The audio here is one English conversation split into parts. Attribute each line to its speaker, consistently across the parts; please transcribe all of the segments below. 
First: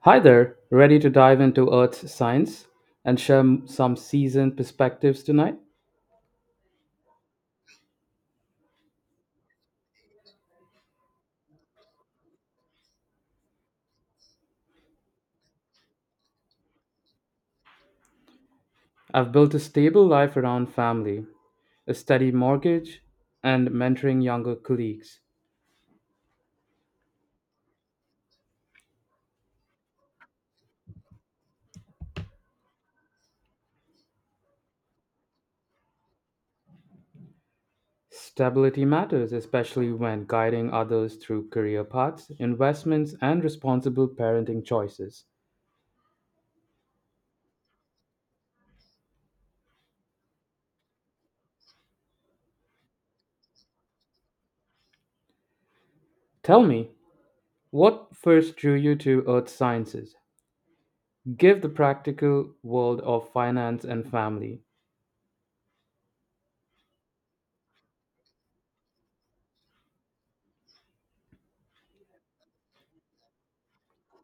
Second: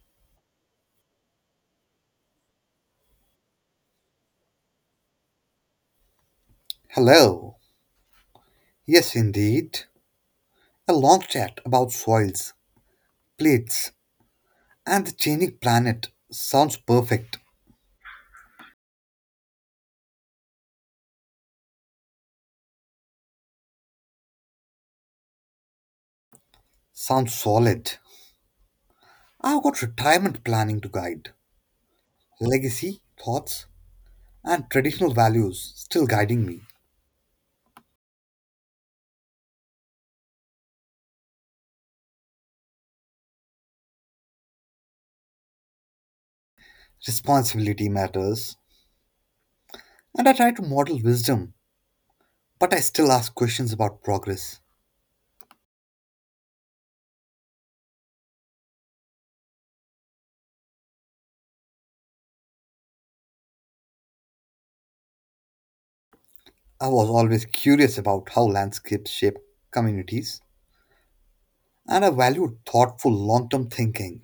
Speaker 1: Hi there, ready to dive into Earth's science and share some seasoned perspectives tonight?
Speaker 2: Hello. Yes, indeed. A long chat about soils, plates, and the changing planet sounds perfect.
Speaker 1: I've built a stable life around family, a steady mortgage, and mentoring younger colleagues.
Speaker 2: Sounds solid. I've got retirement planning to guide, legacy, thoughts, and traditional values still guiding me.
Speaker 1: Stability matters, especially when guiding others through career paths, investments, and responsible parenting choices.
Speaker 2: Responsibility matters, and I try to model wisdom, but I still ask questions about progress.
Speaker 1: Tell me, what first drew you to earth sciences? Give the practical world of finance and family.
Speaker 2: I was always curious about how landscapes shape communities, and I value thoughtful long term thinking.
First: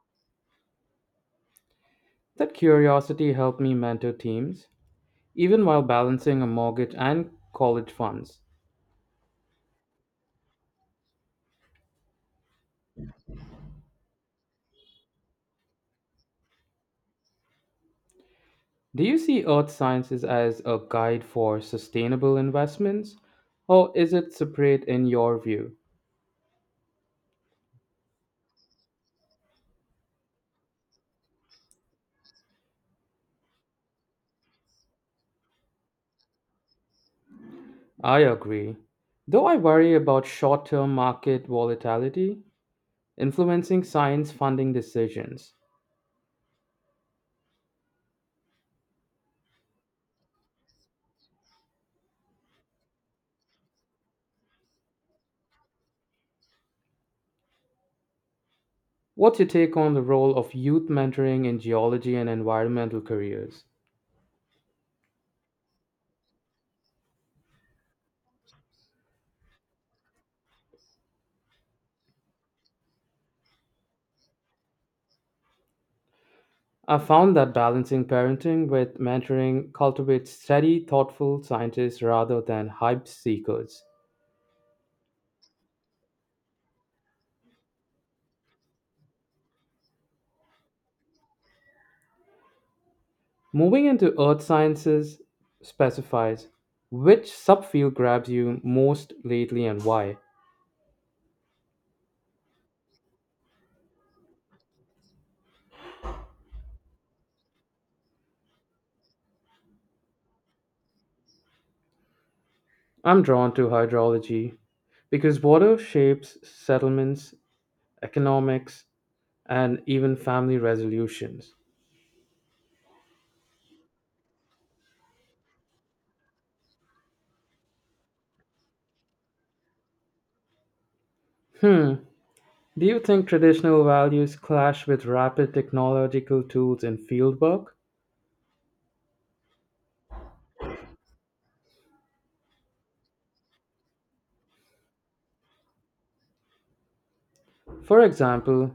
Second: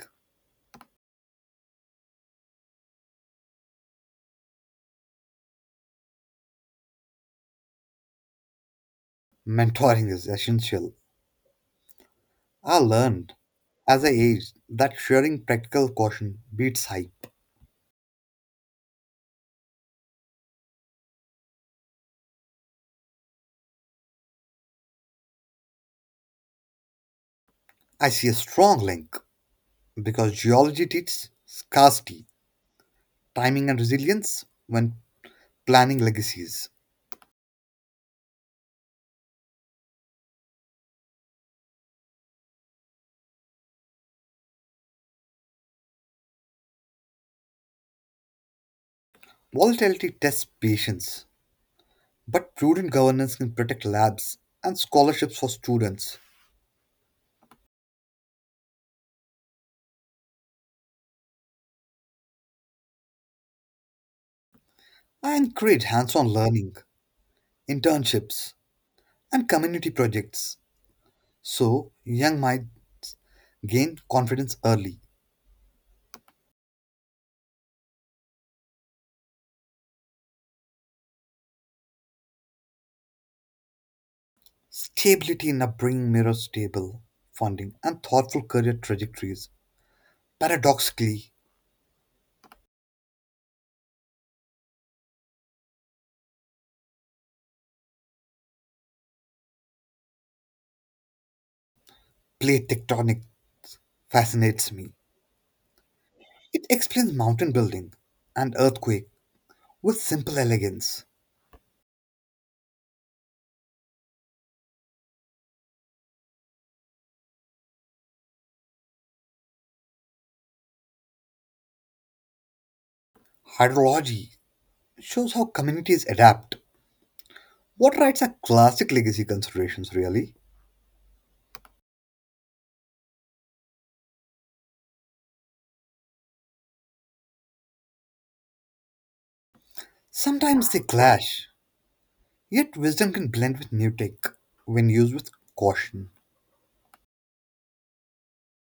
Speaker 1: That curiosity helped me mentor teams even while balancing a mortgage and college funds.
Speaker 2: Mentoring is essential. I learned as I aged that sharing practical caution beats hype.
Speaker 1: Do you see earth sciences as a guide for sustainable investments, or is it separate in your view?
Speaker 2: I see a strong link because geology teaches scarcity, timing, and resilience when planning legacies.
Speaker 1: I agree. Though I worry about short term market volatility influencing science funding decisions.
Speaker 2: Volatility tests patience, but prudent governance can protect labs and scholarships for students.
Speaker 1: What's your take on the role of youth mentoring in geology and environmental careers?
Speaker 2: I encourage hands on learning, internships, and community projects so young might gain confidence early.
Speaker 1: I found that balancing parenting with mentoring cultivates steady, thoughtful scientists rather than hype seekers.
Speaker 2: Stability in upbringing mirrors stable funding and thoughtful career trajectories. Paradoxically,
Speaker 1: Moving into earth sciences specifies which subfield grabs you most lately and why.
Speaker 2: plate tectonics fascinates me. It explains mountain building and earthquake with simple elegance.
Speaker 1: I'm drawn to hydrology because water shapes settlements, economics, and even family resolutions.
Speaker 2: Hydrology shows how communities adapt. Water rights are classic legacy considerations, really.
Speaker 1: Hmm, do you think traditional values clash with rapid technological tools in fieldwork?
Speaker 2: Sometimes they clash, yet wisdom can blend with new tech when used with caution.
Speaker 1: For example,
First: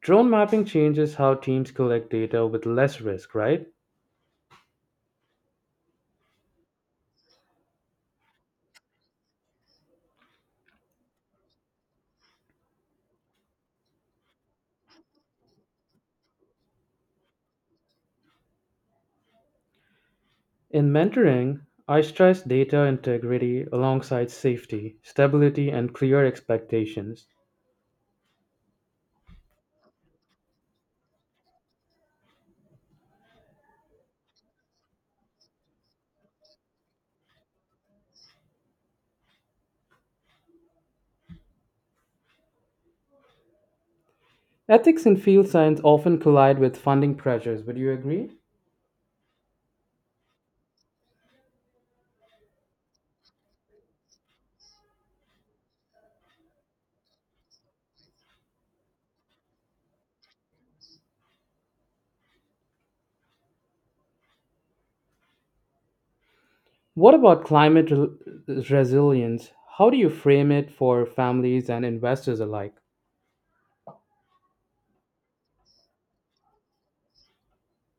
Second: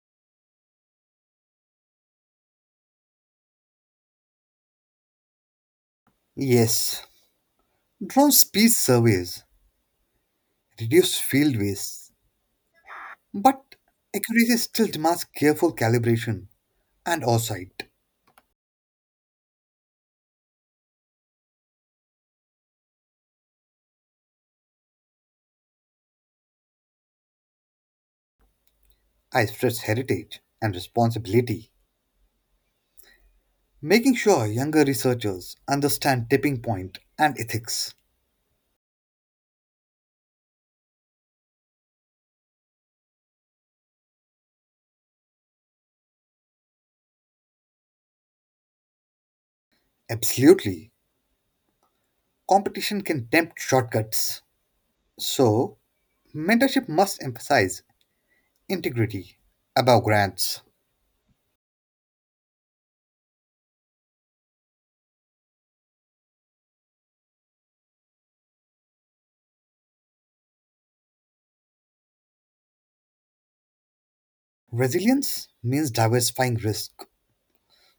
Speaker 1: drone mapping changes how teams collect data with less risk, right?
Speaker 2: Yes, drone speed surveys reduce field waste. But accuracy still demands careful calibration and oversight.
Speaker 1: In mentoring, I stress data integrity alongside safety, stability, and clear expectations.
Speaker 2: I stress heritage and responsibility, making sure younger researchers understand tipping point and ethics.
Speaker 1: Ethics in field science often collide with funding pressures, would you agree?
Speaker 2: Absolutely, competition can tempt shortcuts. So, mentorship must emphasize integrity above grants.
Speaker 1: What about resilience? How do you frame it for families and investors alike?
Speaker 2: Resilience means diversifying risk,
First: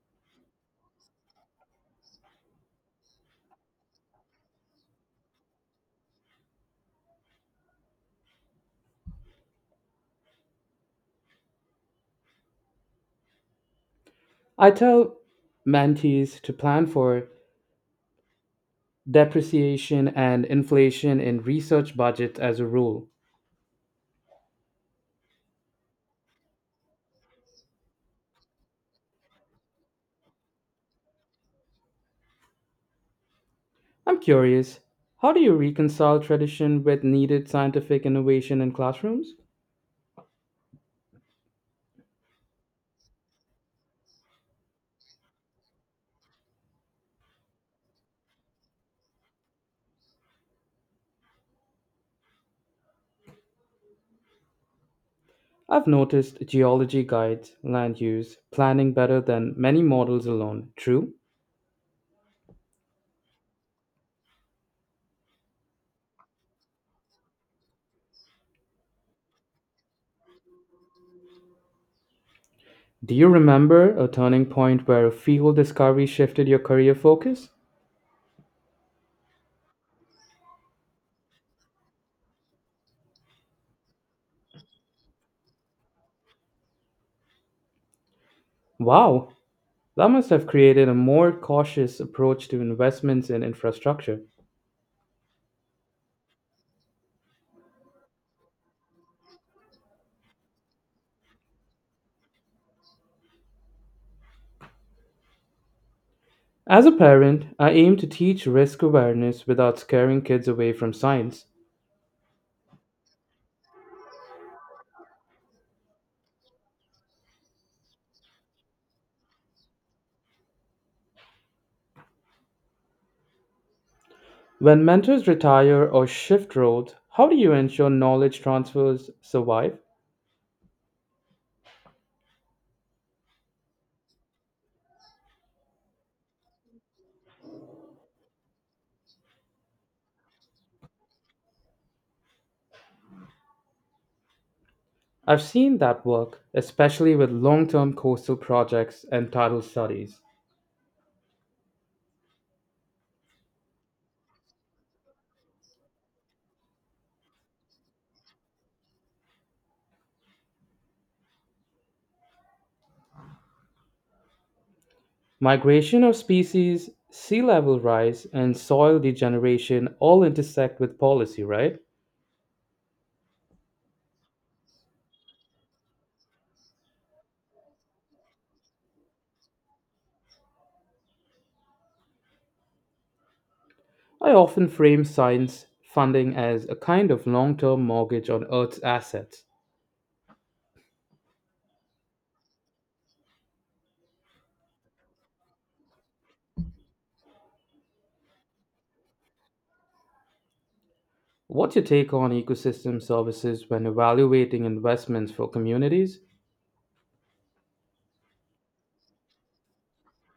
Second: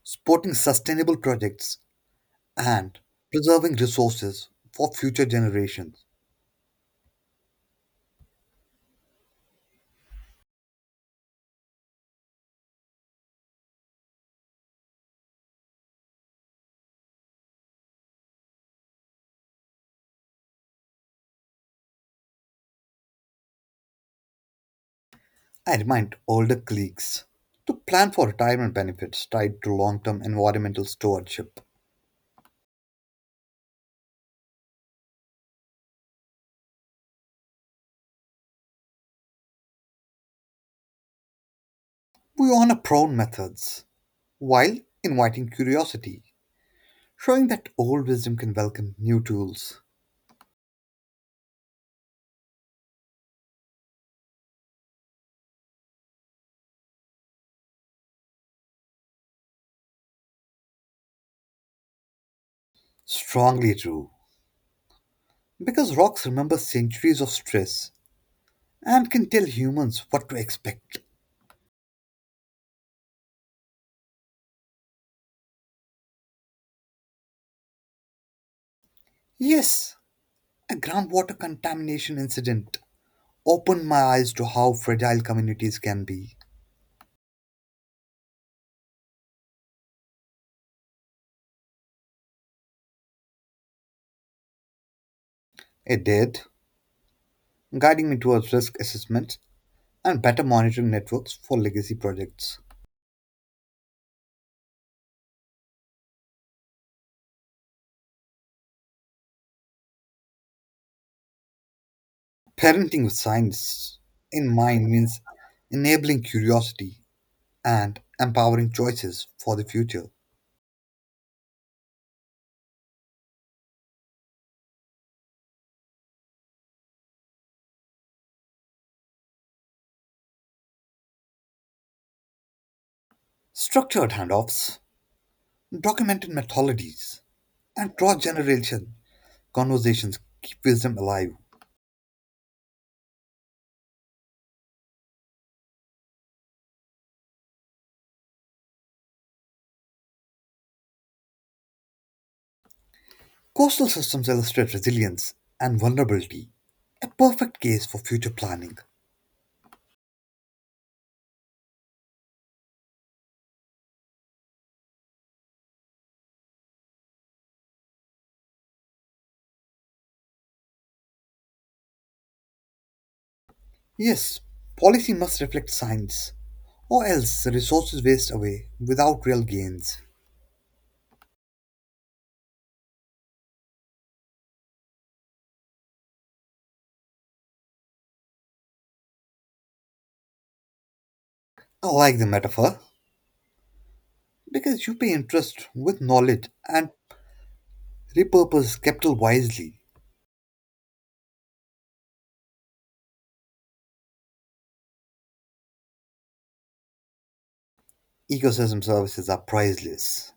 Speaker 2: supporting sustainable projects, and preserving resources for future generations.
Speaker 1: I tell mentees to plan for depreciation and inflation in research budgets as a rule.
Speaker 2: I remind older colleagues to plan for retirement benefits tied to long term environmental stewardship.
Speaker 1: I'm curious, how do you reconcile tradition with needed scientific innovation in classrooms?
Speaker 2: We honor prone methods while inviting curiosity, showing that old wisdom can welcome new tools.
Speaker 1: I've noticed geology guides land use planning better than many models alone. True?
Speaker 2: Strongly true, because rocks remember centuries of stress and can tell humans what to expect.
Speaker 1: Do you remember a turning point where a field discovery shifted your career focus?
Speaker 2: Yes, a groundwater contamination incident opened my eyes to how fragile communities can be.
Speaker 1: Wow, that must have created a more cautious approach to investments in infrastructure.
Speaker 2: It did, guiding me towards risk assessment and better monitoring networks for legacy projects.
Speaker 1: As a parent, I aim to teach risk awareness without scaring kids away from science.
Speaker 2: Parenting with science in mind means enabling curiosity and empowering choices for the future.
Speaker 1: When mentors retire or shift roles, how do you ensure knowledge transfers survive?
Speaker 2: Structured handoffs, documented methodologies, and cross generation conversations keep wisdom alive.
Speaker 1: I've seen that work, especially with long term coastal projects and tidal studies.
Speaker 2: Coastal systems illustrate resilience and vulnerability, a perfect case for future planning.
Speaker 1: Migration of species, sea level rise, and soil degeneration all intersect with policy, right?
Speaker 2: Yes, policy must reflect science, or else resources waste away without real gains.
Speaker 1: I often frame science funding as a kind of long term mortgage on Earth's assets.
Speaker 2: I like the metaphor because you pay interest with knowledge and repurpose capital wisely.
Speaker 1: What's your take on ecosystem services when evaluating investments for communities?
Speaker 2: Ecosystem services are priceless.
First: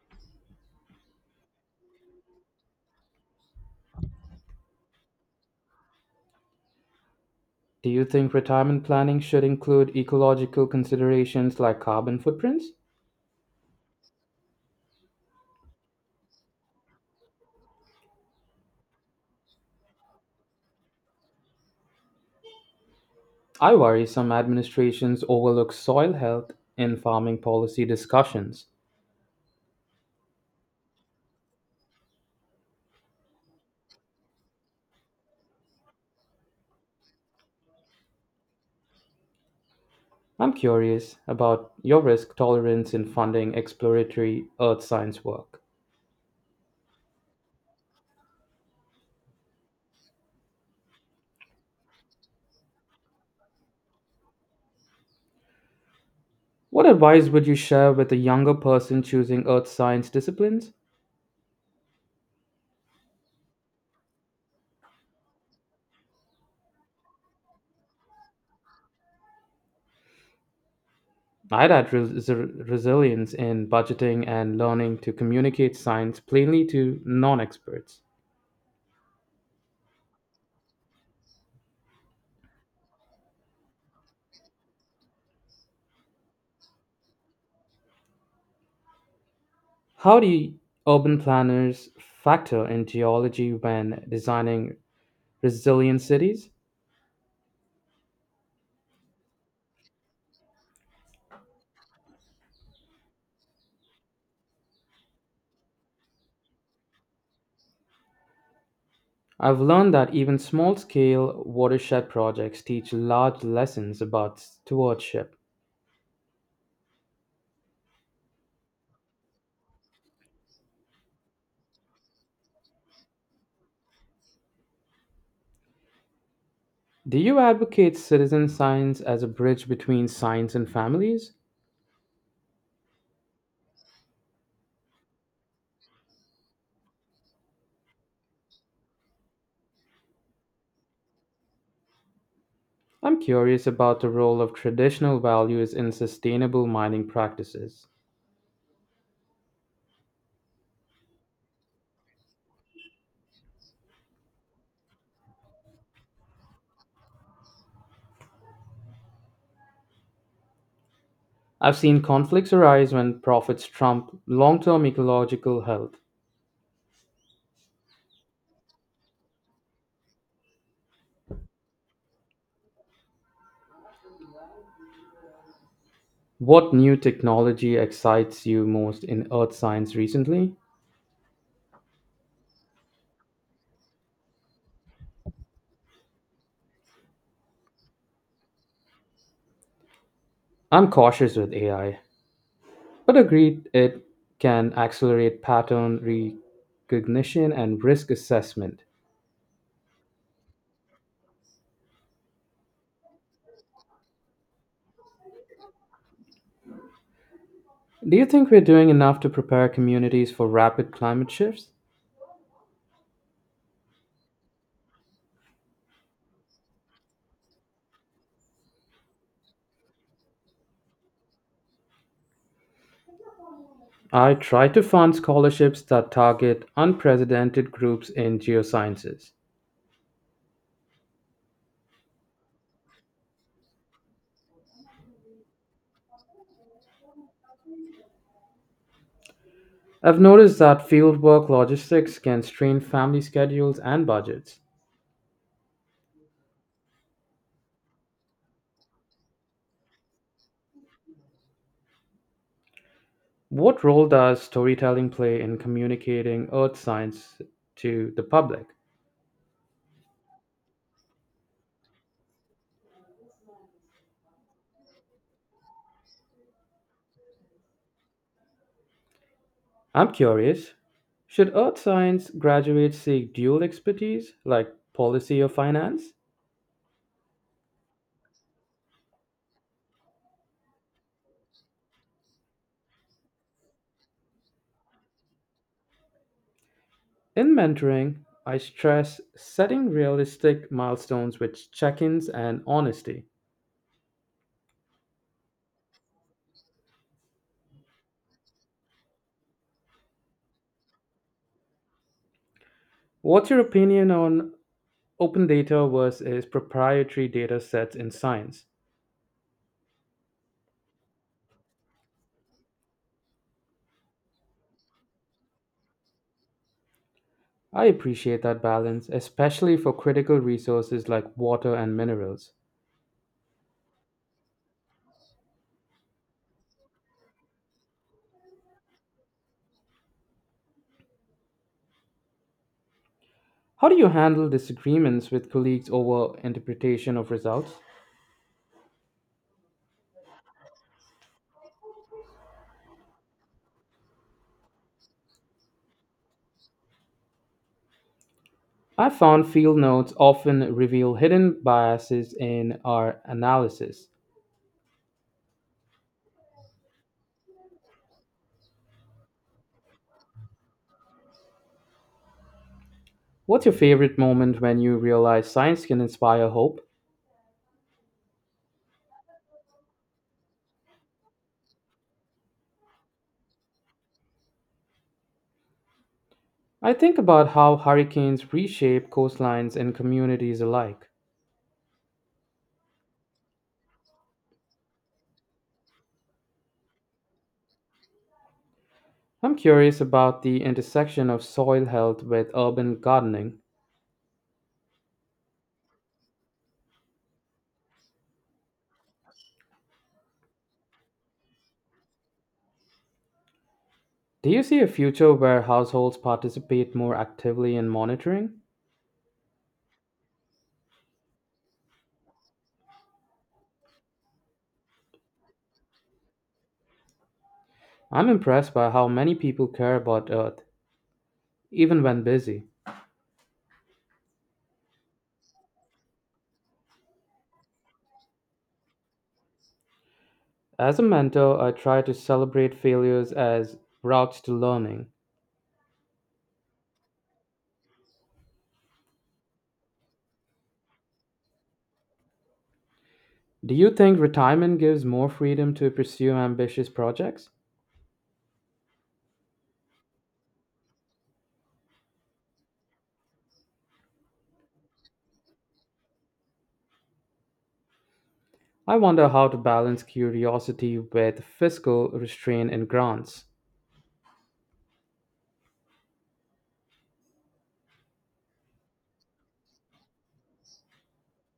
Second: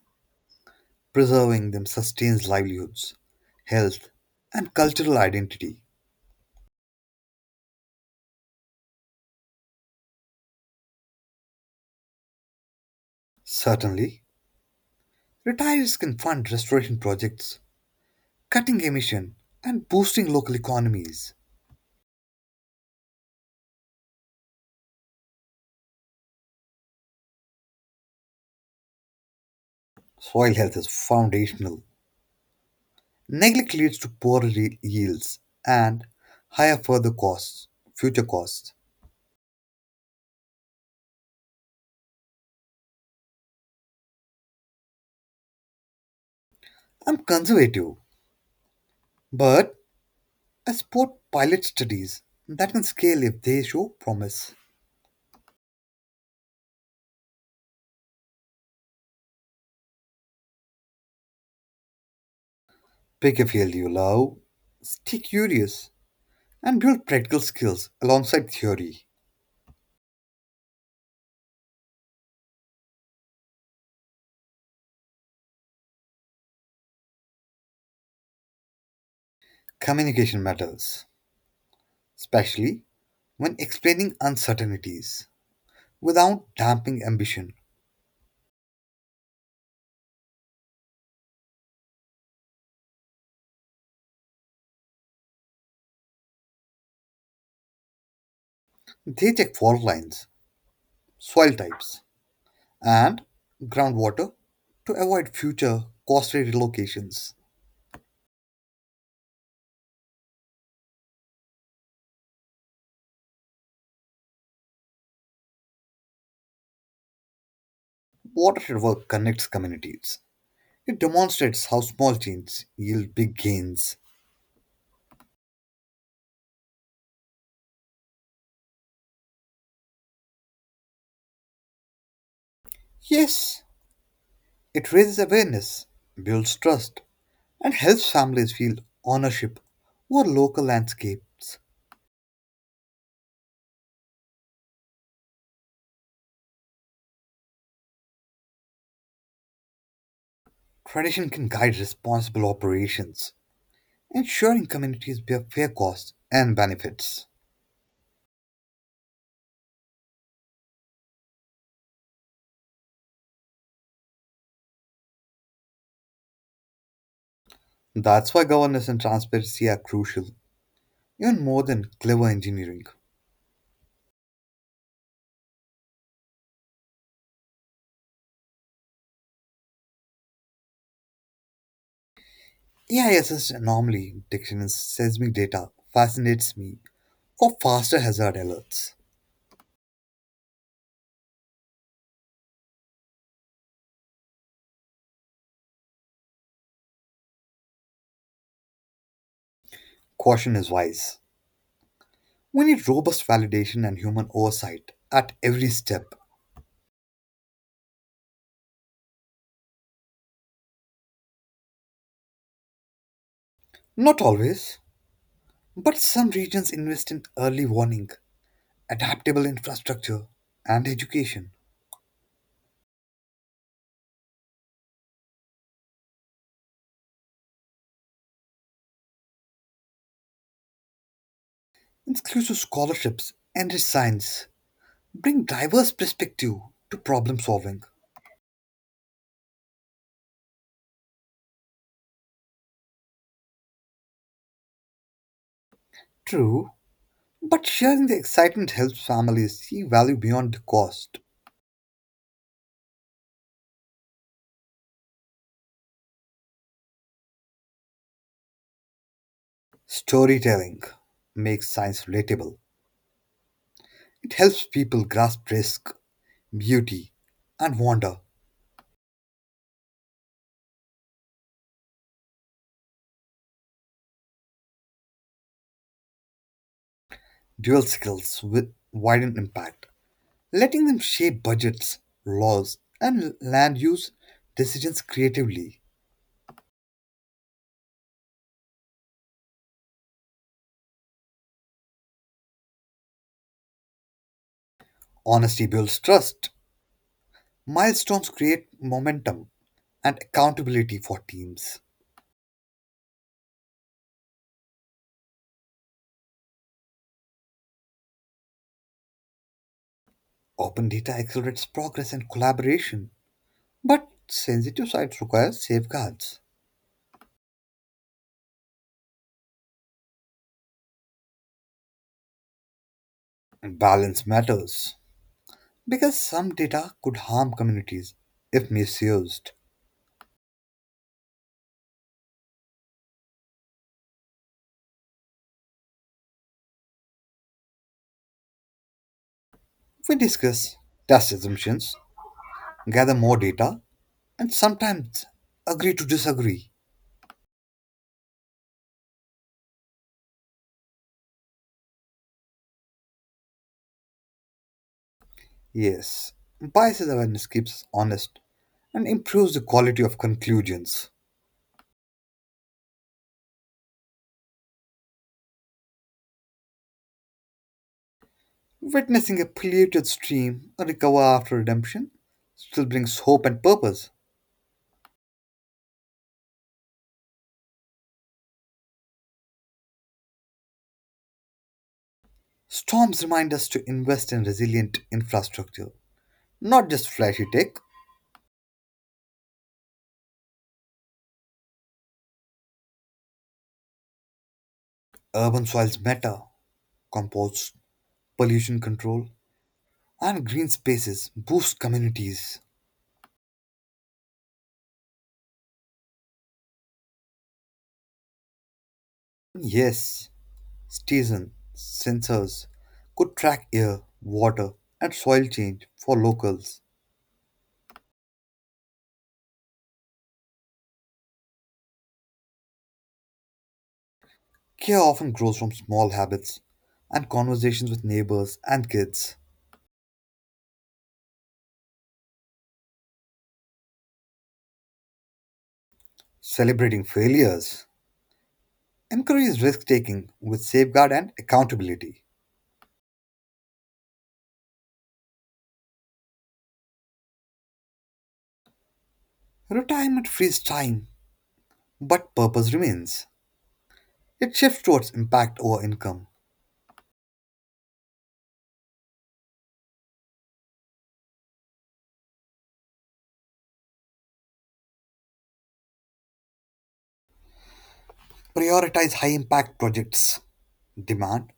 Speaker 2: Preserving them sustains livelihoods, health, and cultural identity.
Speaker 1: Do you think retirement planning should include ecological considerations like carbon footprints?
Speaker 2: Certainly, retirees can fund restoration projects, cutting emission, and boosting local economies.
Speaker 1: I worry some administrations overlook soil health in farming policy discussions.
Speaker 2: Soil health is foundational. Neglect leads to poorer yields and higher further costs, future costs.
Speaker 1: I'm curious about your risk tolerance in funding exploratory earth science work.
Speaker 2: I'm conservative, but I support pilot studies that can scale if they show promise.
Speaker 1: What advice would you share with a younger person choosing earth science disciplines?
Speaker 2: Pick a field you love, stay curious, and build practical skills alongside theory.
Speaker 1: I'd add resilience in budgeting and learning to communicate science plainly to non experts.
Speaker 2: Communication matters, especially when explaining uncertainties without damping ambition.
Speaker 1: How do urban planners factor in geology when designing resilient cities?
Speaker 2: They check fault lines, soil types, and groundwater to avoid future costly relocations.
Speaker 1: I've learned that even small scale watershed projects teach large lessons about stewardship.
Speaker 2: Watershed work connects communities. It demonstrates how small changes yield big gains.
Speaker 1: Do you advocate citizen science as a bridge between science and families?
Speaker 2: Yes, it raises awareness, builds trust, and helps families feel ownership over local landscapes.
Speaker 1: I'm curious about the role of traditional values in sustainable mining practices.
Speaker 2: Tradition can guide responsible operations, ensuring communities bear fair costs and benefits.
Speaker 1: I've seen conflicts arise when profits trump long term ecological health.
Speaker 2: That's why governance and transparency are crucial, even more than clever engineering.
Speaker 1: What new technology excites you most in earth science recently?
Speaker 2: AIS's anomaly detection in seismic data fascinates me for faster hazard alerts.
Speaker 1: I'm cautious with AI, but agreed it can accelerate pattern recognition and risk assessment.
Speaker 2: Caution is wise. We need robust validation and human oversight at every step.
Speaker 1: Do you think we're doing enough to prepare communities for rapid climate shifts?
Speaker 2: Not always, but some regions invest in early warning, adaptable infrastructure, and education.
Speaker 1: I try to fund scholarships that target unprecedented groups in geosciences.
Speaker 2: Inclusive scholarships and science, bring diverse perspective to problem solving.
Speaker 1: I've noticed that fieldwork logistics can strain family schedules and budgets.
Speaker 2: True, but sharing the excitement helps families see value beyond the cost.
Speaker 1: What role does storytelling play in communicating earth science to the public?
Speaker 2: Storytelling makes science relatable. It helps people grasp risk, beauty, and wonder.
Speaker 1: I'm curious, should earth science graduates seek dual expertise like policy or finance?
Speaker 2: Dual skills with widen impact, letting them shape budgets, laws, and land use decisions creatively.
Speaker 1: In mentoring, I stress setting realistic milestones with check ins and honesty.
Speaker 2: Honesty builds trust, milestones create momentum, and accountability for teams.
Speaker 1: What's your opinion on open data versus proprietary data sets in science?
Speaker 2: Open data accelerates progress and collaboration, but sensitive sites require safeguards.
Speaker 1: I appreciate that balance, especially for critical resources like water and minerals.
Speaker 2: Balance matters because some data could harm communities if misused.
Speaker 1: How do you handle disagreements with colleagues over interpretation of results?
Speaker 2: We discuss, test assumptions, gather more data, and sometimes agree to disagree.
Speaker 1: I found field notes often reveal hidden biases in our analysis.
Speaker 2: Yes, biases awareness keeps us honest and improves the quality of conclusions.
Speaker 1: What's your favorite moment when you realize science can inspire hope?
Speaker 2: Witnessing a polluted stream recover after redemption still brings hope and purpose.
Speaker 1: I think about how hurricanes reshape coastlines and communities alike.
Speaker 2: Storms remind us to invest in resilient infrastructure, not just flashy tech.
Speaker 1: I'm curious about the intersection of soil health with urban gardening.
Speaker 2: Urban soils matter, compost, pollution control, and green spaces boost communities.
Speaker 1: Do you see a future where households participate more actively in monitoring?
Speaker 2: Yes, Stephen, sensors could track air, water, and soil change for locals.
Speaker 1: I'm impressed by how many people care about Earth, even when busy.
Speaker 2: Care often grows from small habits and conversations with neighbors and kids.
Speaker 1: As a mentor, I try to celebrate failures as routes to learning.
Speaker 2: Celebrating failures encourages risk taking with safeguard and accountability.
Speaker 1: Do you think retirement gives more freedom to pursue ambitious projects?
Speaker 2: Retirement frees time, but purpose remains. It shifts towards impact over income.
Speaker 1: I wonder how to balance curiosity with fiscal restraint and grants.
Speaker 2: Prioritize high impact projects, demand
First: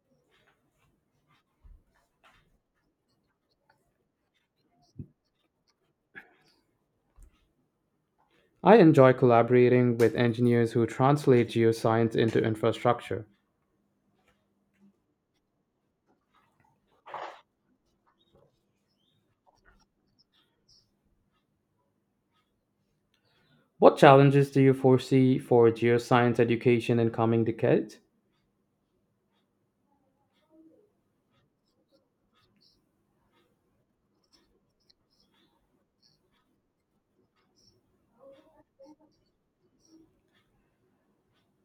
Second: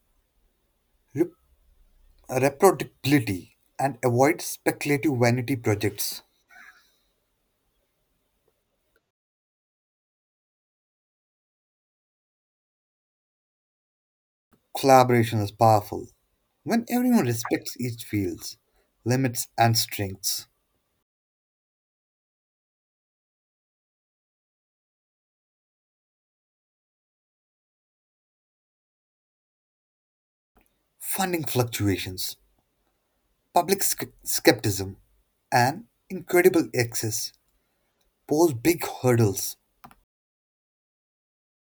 Speaker 2: rep- reproducibility, and avoid speculative vanity projects.
Speaker 1: I enjoy collaborating with engineers who translate geoscience into infrastructure.
Speaker 2: Collaboration is powerful when everyone respects each field's limits and strengths.
Speaker 1: What challenges do you foresee for geoscience education in coming decades?
Speaker 2: Funding fluctuations, public skepticism, and incredible access pose big hurdles.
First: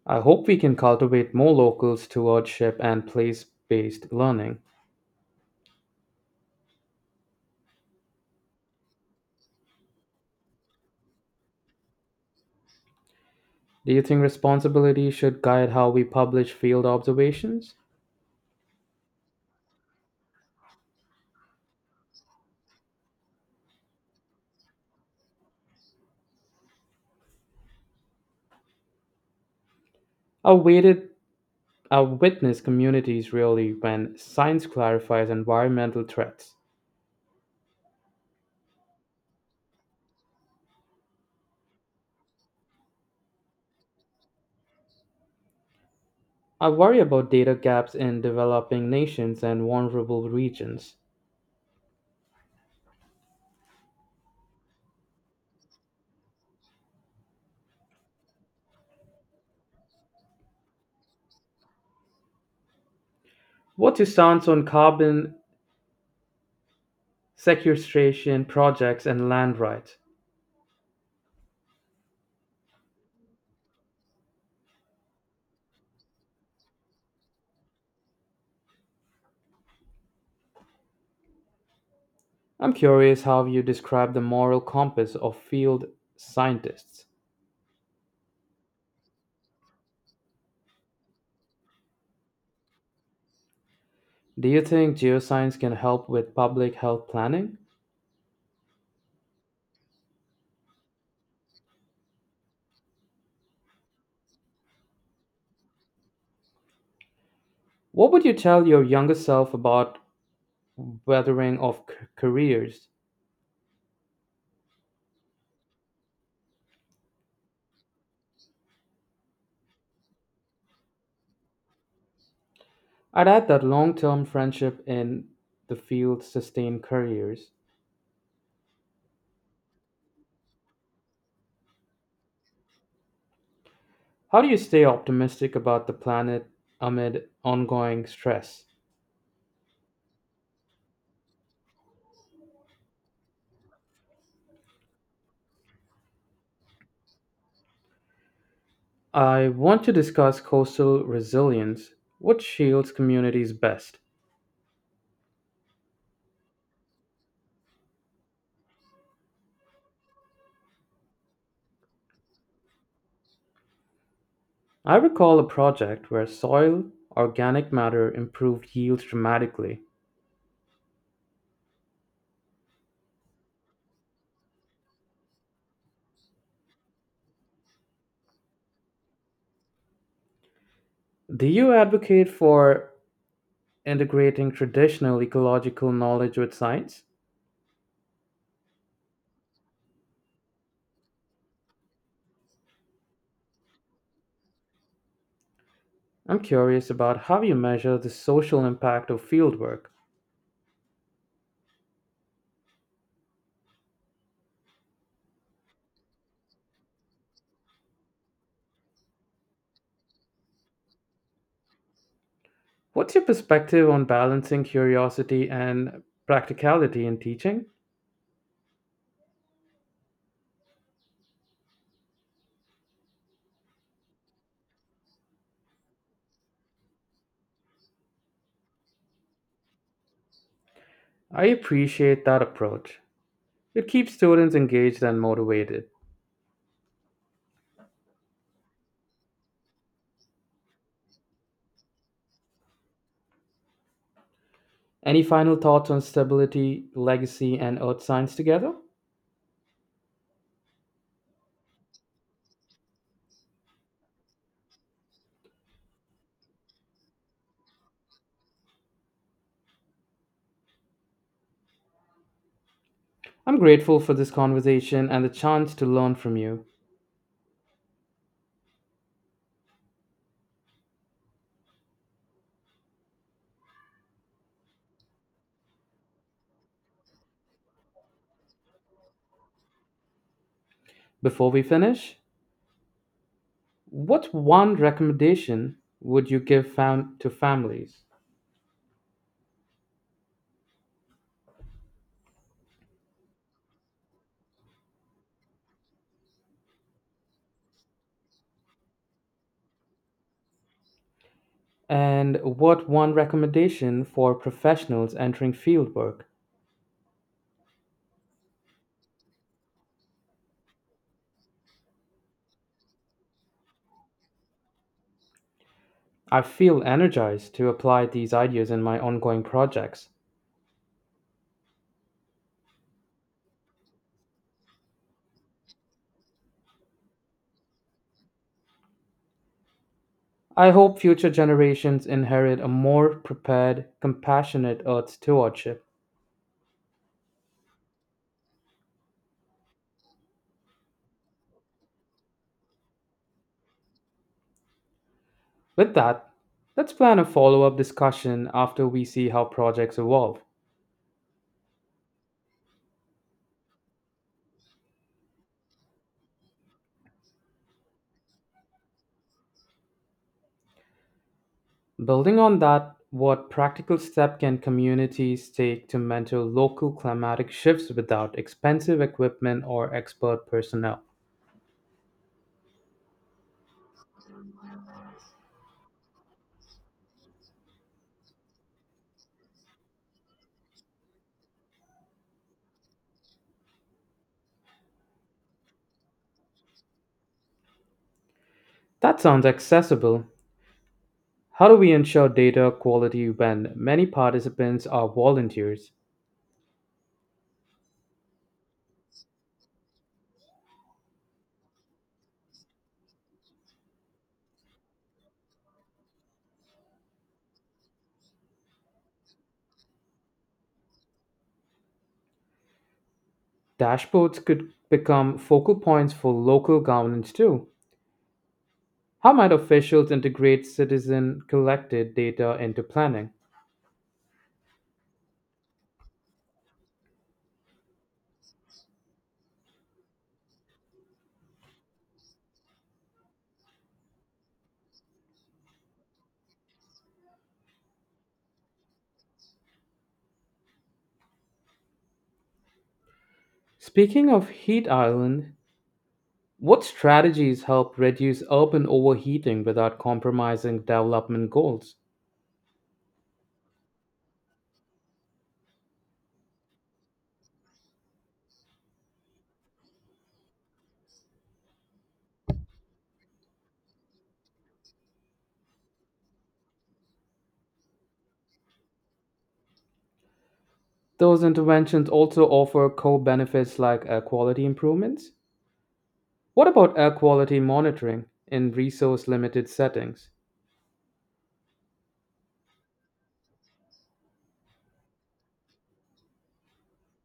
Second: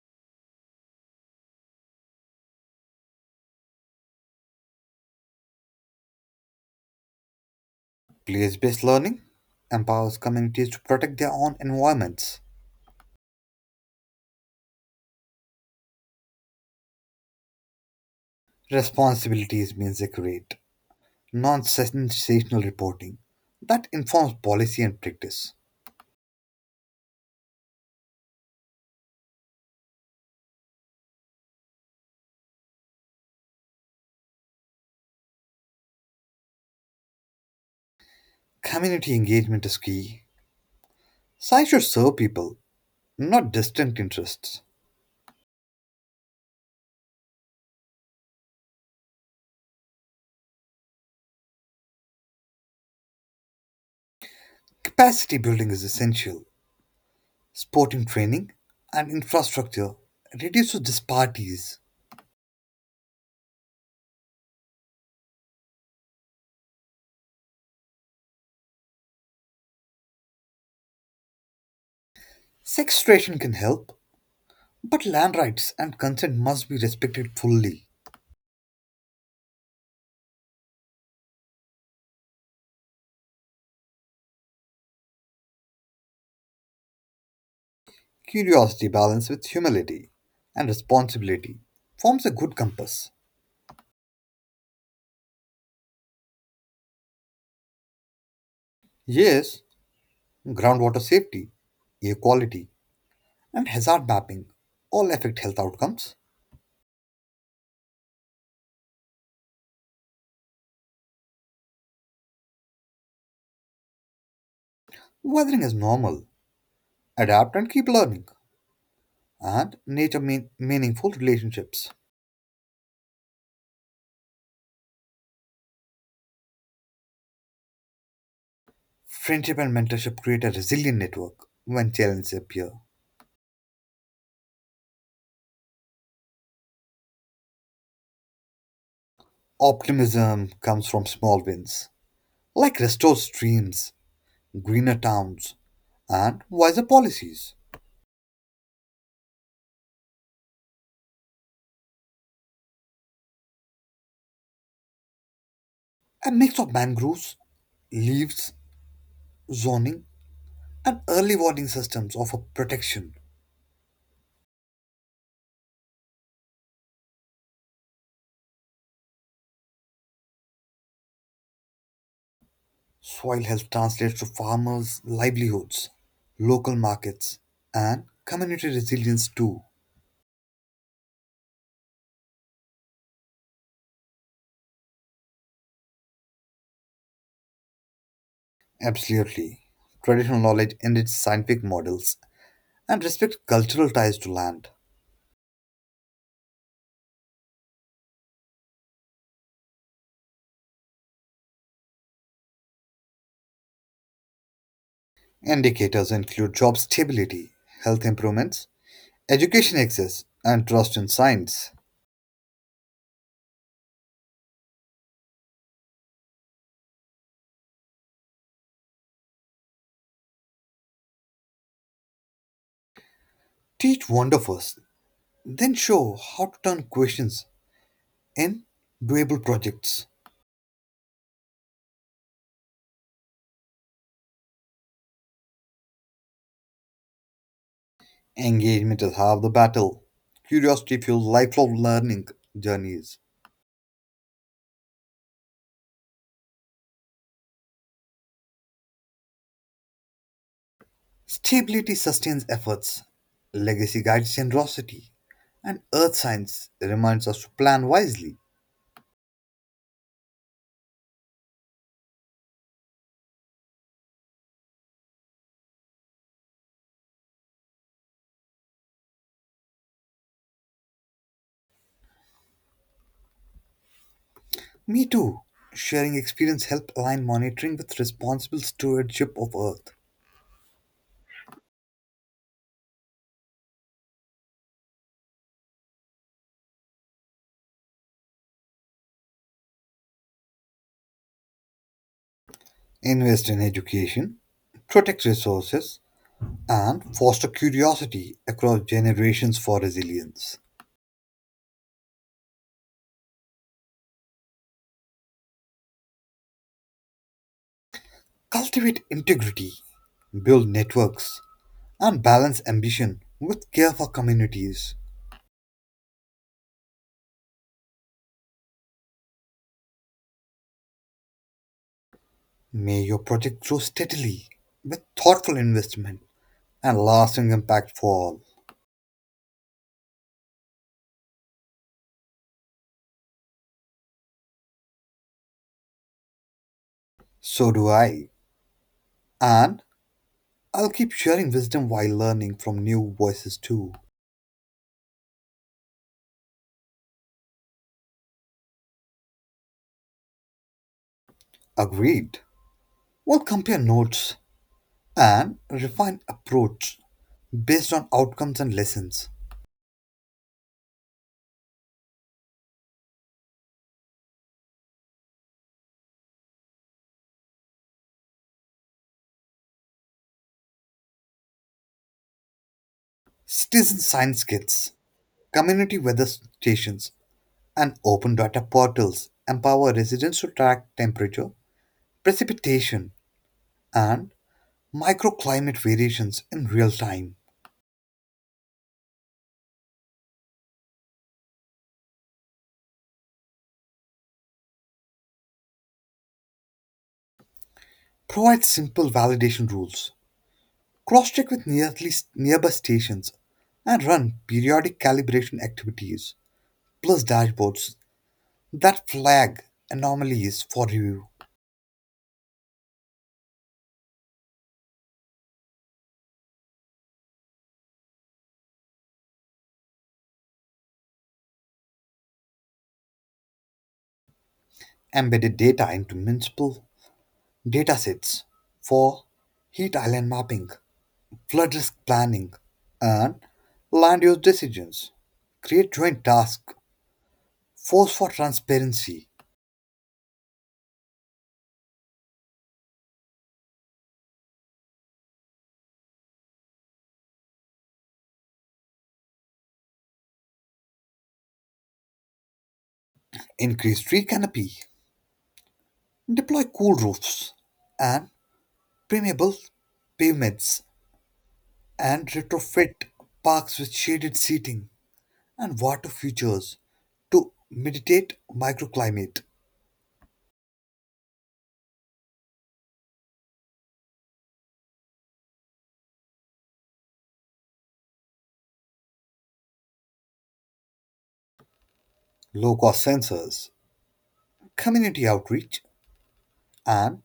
Speaker 1: I hope we can cultivate more locals stewardship and place based learning.
Speaker 2: Place based learning empowers communities to protect their own environments.
Speaker 1: Do you think responsibility should guide how we publish field observations?
Speaker 2: Responsibilities means they create non sensational reporting that informs policy and practice.
Speaker 1: Our weighted our witness communities really when science clarifies environmental threats.
Speaker 2: Community engagement is key. Science should serve people, not distant interests.
Speaker 1: I worry about data gaps in developing nations and vulnerable regions.
Speaker 2: Capacity building is essential. Sporting training and infrastructure reduces disparities.
Speaker 1: What's your stance on carbon sequestration projects and land rights?
Speaker 2: Sequestration can help, but land rights and consent must be respected fully.
Speaker 1: I'm curious how you describe the moral compass of field scientists.
Speaker 2: Curiosity balanced with humility and responsibility forms a good compass.
Speaker 1: Do you think geoscience can help with public health planning?
Speaker 2: Yes, groundwater safety, air quality, and hazard mapping all affect health outcomes.
Speaker 1: What would you tell your younger self about weathering of careers?
Speaker 2: Weathering is normal. Adapt and keep learning. And nature mean meaningful relationships.
Speaker 1: I'd add that long term friendship in the field sustain careers.
Speaker 2: Friendship and mentorship create a resilient network when challenges appear.
Speaker 1: How do you stay optimistic about the planet amid ongoing stress?
Speaker 2: Optimism comes from small wins like restored streams, greener towns, and wiser policies.
Speaker 1: I want to discuss coastal resilience. What shields communities best?
Speaker 2: A mix of mangroves, leaves, zoning, and early warning systems offer protection.
Speaker 1: I recall a project where soil organic matter improved yields dramatically.
Speaker 2: Soil health translates to farmers' livelihoods, local markets, and community resilience too.
Speaker 1: Do you advocate for integrating traditional ecological knowledge with science?
Speaker 2: Absolutely. Traditional knowledge enriches scientific models and respects cultural ties to land.
Speaker 1: I'm curious about how you measure the social impact of fieldwork.
Speaker 2: Indicators include job stability, health improvements, education access, and trust in science.
Speaker 1: What's your perspective on balancing curiosity and practicality in teaching?
Speaker 2: Teach wonder first, then show how to turn questions in doable projects.
Speaker 1: I appreciate that approach. It keeps students engaged and motivated.
Speaker 2: Engagement is half the battle. Curiosity fuels lifelong learning journeys.
Speaker 1: Any final thoughts on stability, legacy, and earth science together?
Speaker 2: Stability sustains efforts. Legacy guides generosity. And earth science reminds us to plan wisely.
Speaker 1: I'm grateful for this conversation and the chance to learn from you.
Speaker 2: Me too. Sharing experience help align monitoring with responsible stewardship of earth.
Speaker 1: Before we finish, what one recommendation would you give to families?
Speaker 2: Invest in education. Protect resources and foster curiosity across generations for resilience.
Speaker 1: And what one recommendation for professionals entering fieldwork?
Speaker 2: Cultivate integrity, build networks, and balance ambition with care for communities.
Speaker 1: I feel energized to apply these ideas in my ongoing projects.
Speaker 2: May your project grow steadily with thoughtful investment and lasting impact for all.
Speaker 1: I hope future generations inherit a more prepared, compassionate earth stewardship.
Speaker 2: So do I. And I'll keep sharing wisdom while learning from new voices too.
Speaker 1: With that, let's plan a follow up discussion after we see how projects evolve.
Speaker 2: Agreed. We'll compare notes and refine approach based on outcomes and lessons.
Speaker 1: Building on that, what practical step can communities take to mentor local climatic shifts without expensive equipment or expert personnel?
Speaker 2: Citizen science kits. Community weather stations and open data portals empower residents to track temperature, precipitation, and microclimate variations in real time.
Speaker 1: That sounds accessible. How do we ensure data quality when many participants are volunteers?
Speaker 2: Provide simple validation rules. Cross check with nearby stations and run periodic calibration activities, plus dashboards that flag anomalies for review.
Speaker 1: Dashboards could become focal points for local governance too. How might officials integrate citizen collected data into planning?
Speaker 2: Embedded data into municipal datasets for heat island mapping, flood risk planning, and land use decisions. Create joint tasks. Force for transparency.
Speaker 1: Speaking of heat island, what strategies help reduce urban overheating without compromising development goals?
Speaker 2: Increase tree canopy. Deploy cool roofs and permeable pavements. And retrofit parks with shaded seating and water features to mediate microclimate.
Speaker 1: Those interventions also offer co benefits like air quality improvements. What about air quality monitoring in resource limited settings?
Speaker 2: Low cost sensors. Community outreach and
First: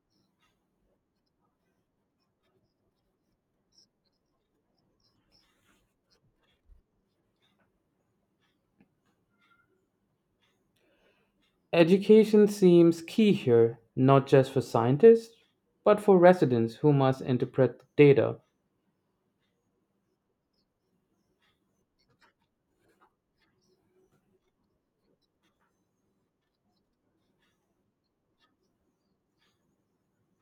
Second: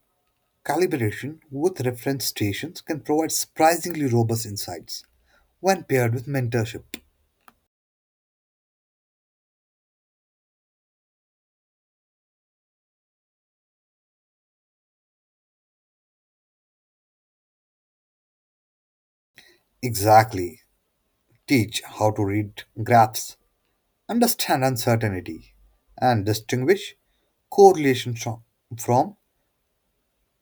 Speaker 2: calibration with reference stations can provide surprisingly robust insights when paired with mentorship.
Speaker 1: Education seems key here, not just for scientists, but for residents who must interpret the data.
Speaker 2: Exactly. Teach how to read graphs, understand uncertainty, and distinguish correlation tro- from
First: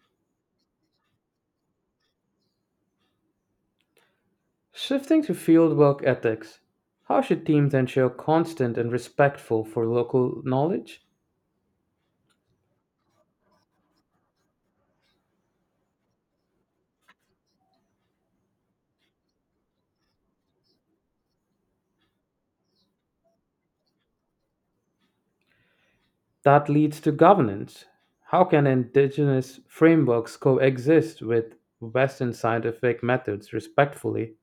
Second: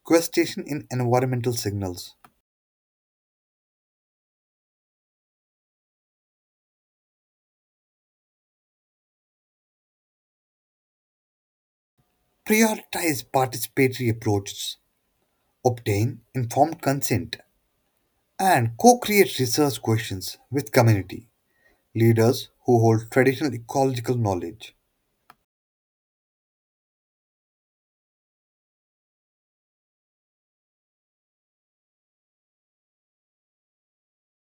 Speaker 2: causation in environmental signals.
Speaker 1: Shifting to fieldwork ethics, how should teams ensure constant and respectful for local knowledge?
Speaker 2: Prioritize participatory approaches, obtain informed consent, and co create research questions with community leaders who hold traditional ecological knowledge.
Speaker 1: That leads to governance. How can indigenous frameworks coexist with Western scientific methods respectfully?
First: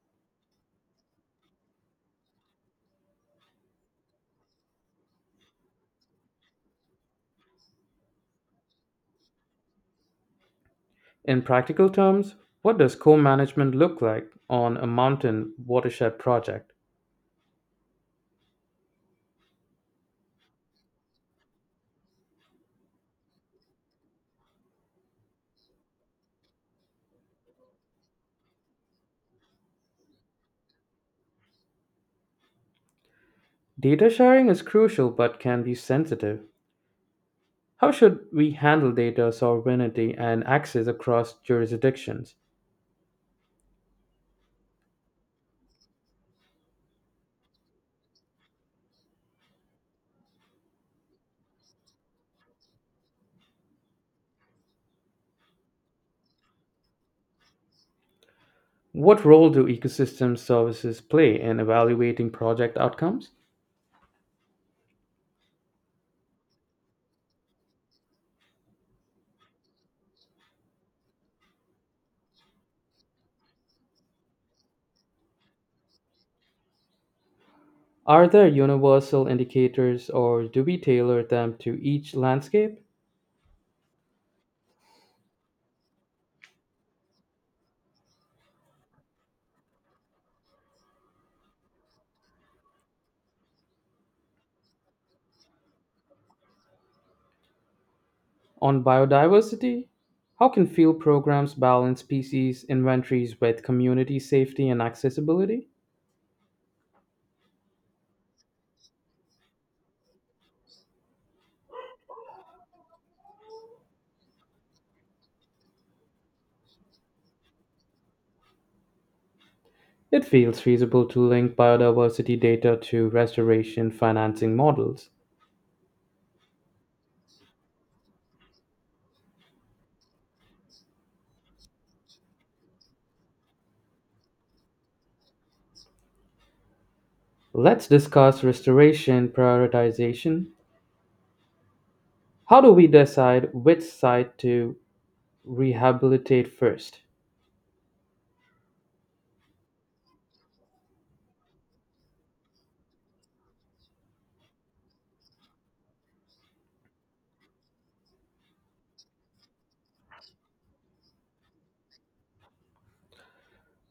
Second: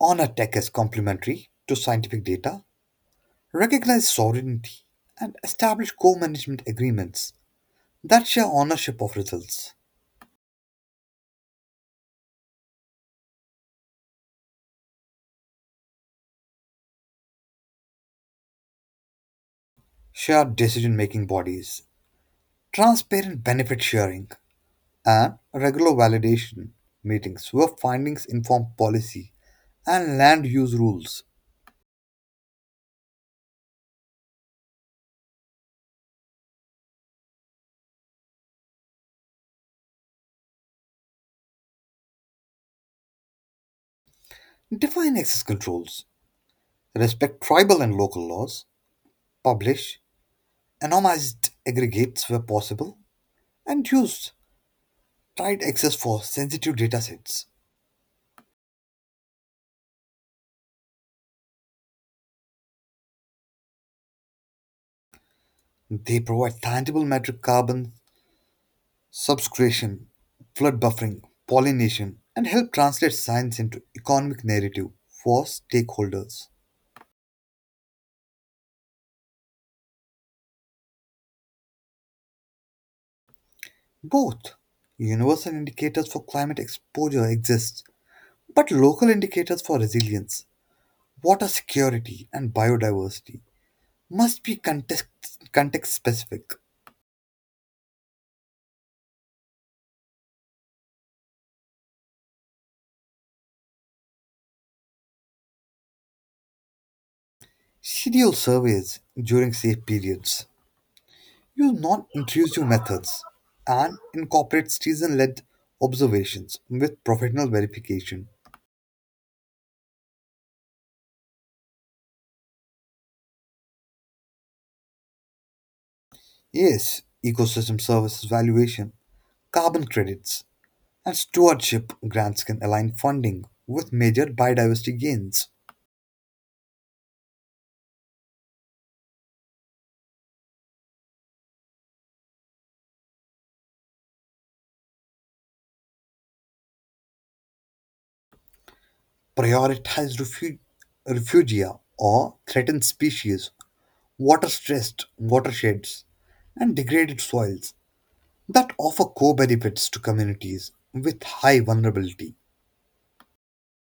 Speaker 2: Honor tech as complementary to scientific data, recognize sovereignty, and establish co management agreements that share ownership of results.
Speaker 1: In practical terms, what does co management look like on a mountain watershed project?
Speaker 2: Shared decision-making bodies, transparent benefit sharing, and regular validation meetings where findings inform policy and land use rules.
Speaker 1: Data sharing is crucial but can be sensitive. How should we handle data sovereignty and access across jurisdictions?
Speaker 2: Define access controls, respect tribal and local laws, publish anonymized aggregates where possible, and use tight access for sensitive datasets.
Speaker 1: What role do ecosystem services play in evaluating project outcomes?
Speaker 2: They provide tangible metric carbon subscription, flood buffering, pollination, and help translate science into economic narrative for stakeholders.
Speaker 1: Are there universal indicators or do we tailor them to each landscape?
Speaker 2: Both universal indicators for climate exposure exist, but local indicators for resilience, water security, and biodiversity must be context specific.
Speaker 1: On biodiversity, how can field programs balance species inventories with community safety and accessibility?
Speaker 2: Schedule surveys during safe periods, use non intrusive methods, and incorporate season led observations with professional verification.
Speaker 1: It feels feasible to link biodiversity data to restoration financing models.
Speaker 2: Yes, ecosystem services valuation, carbon credits, and stewardship grants can align funding with major biodiversity gains.
Speaker 1: Let's discuss restoration prioritization. How do we decide which site to rehabilitate first?
Speaker 2: Prioritize refugia or threatened species, water stressed watersheds, and degraded soils that offer co benefits to communities with high vulnerability.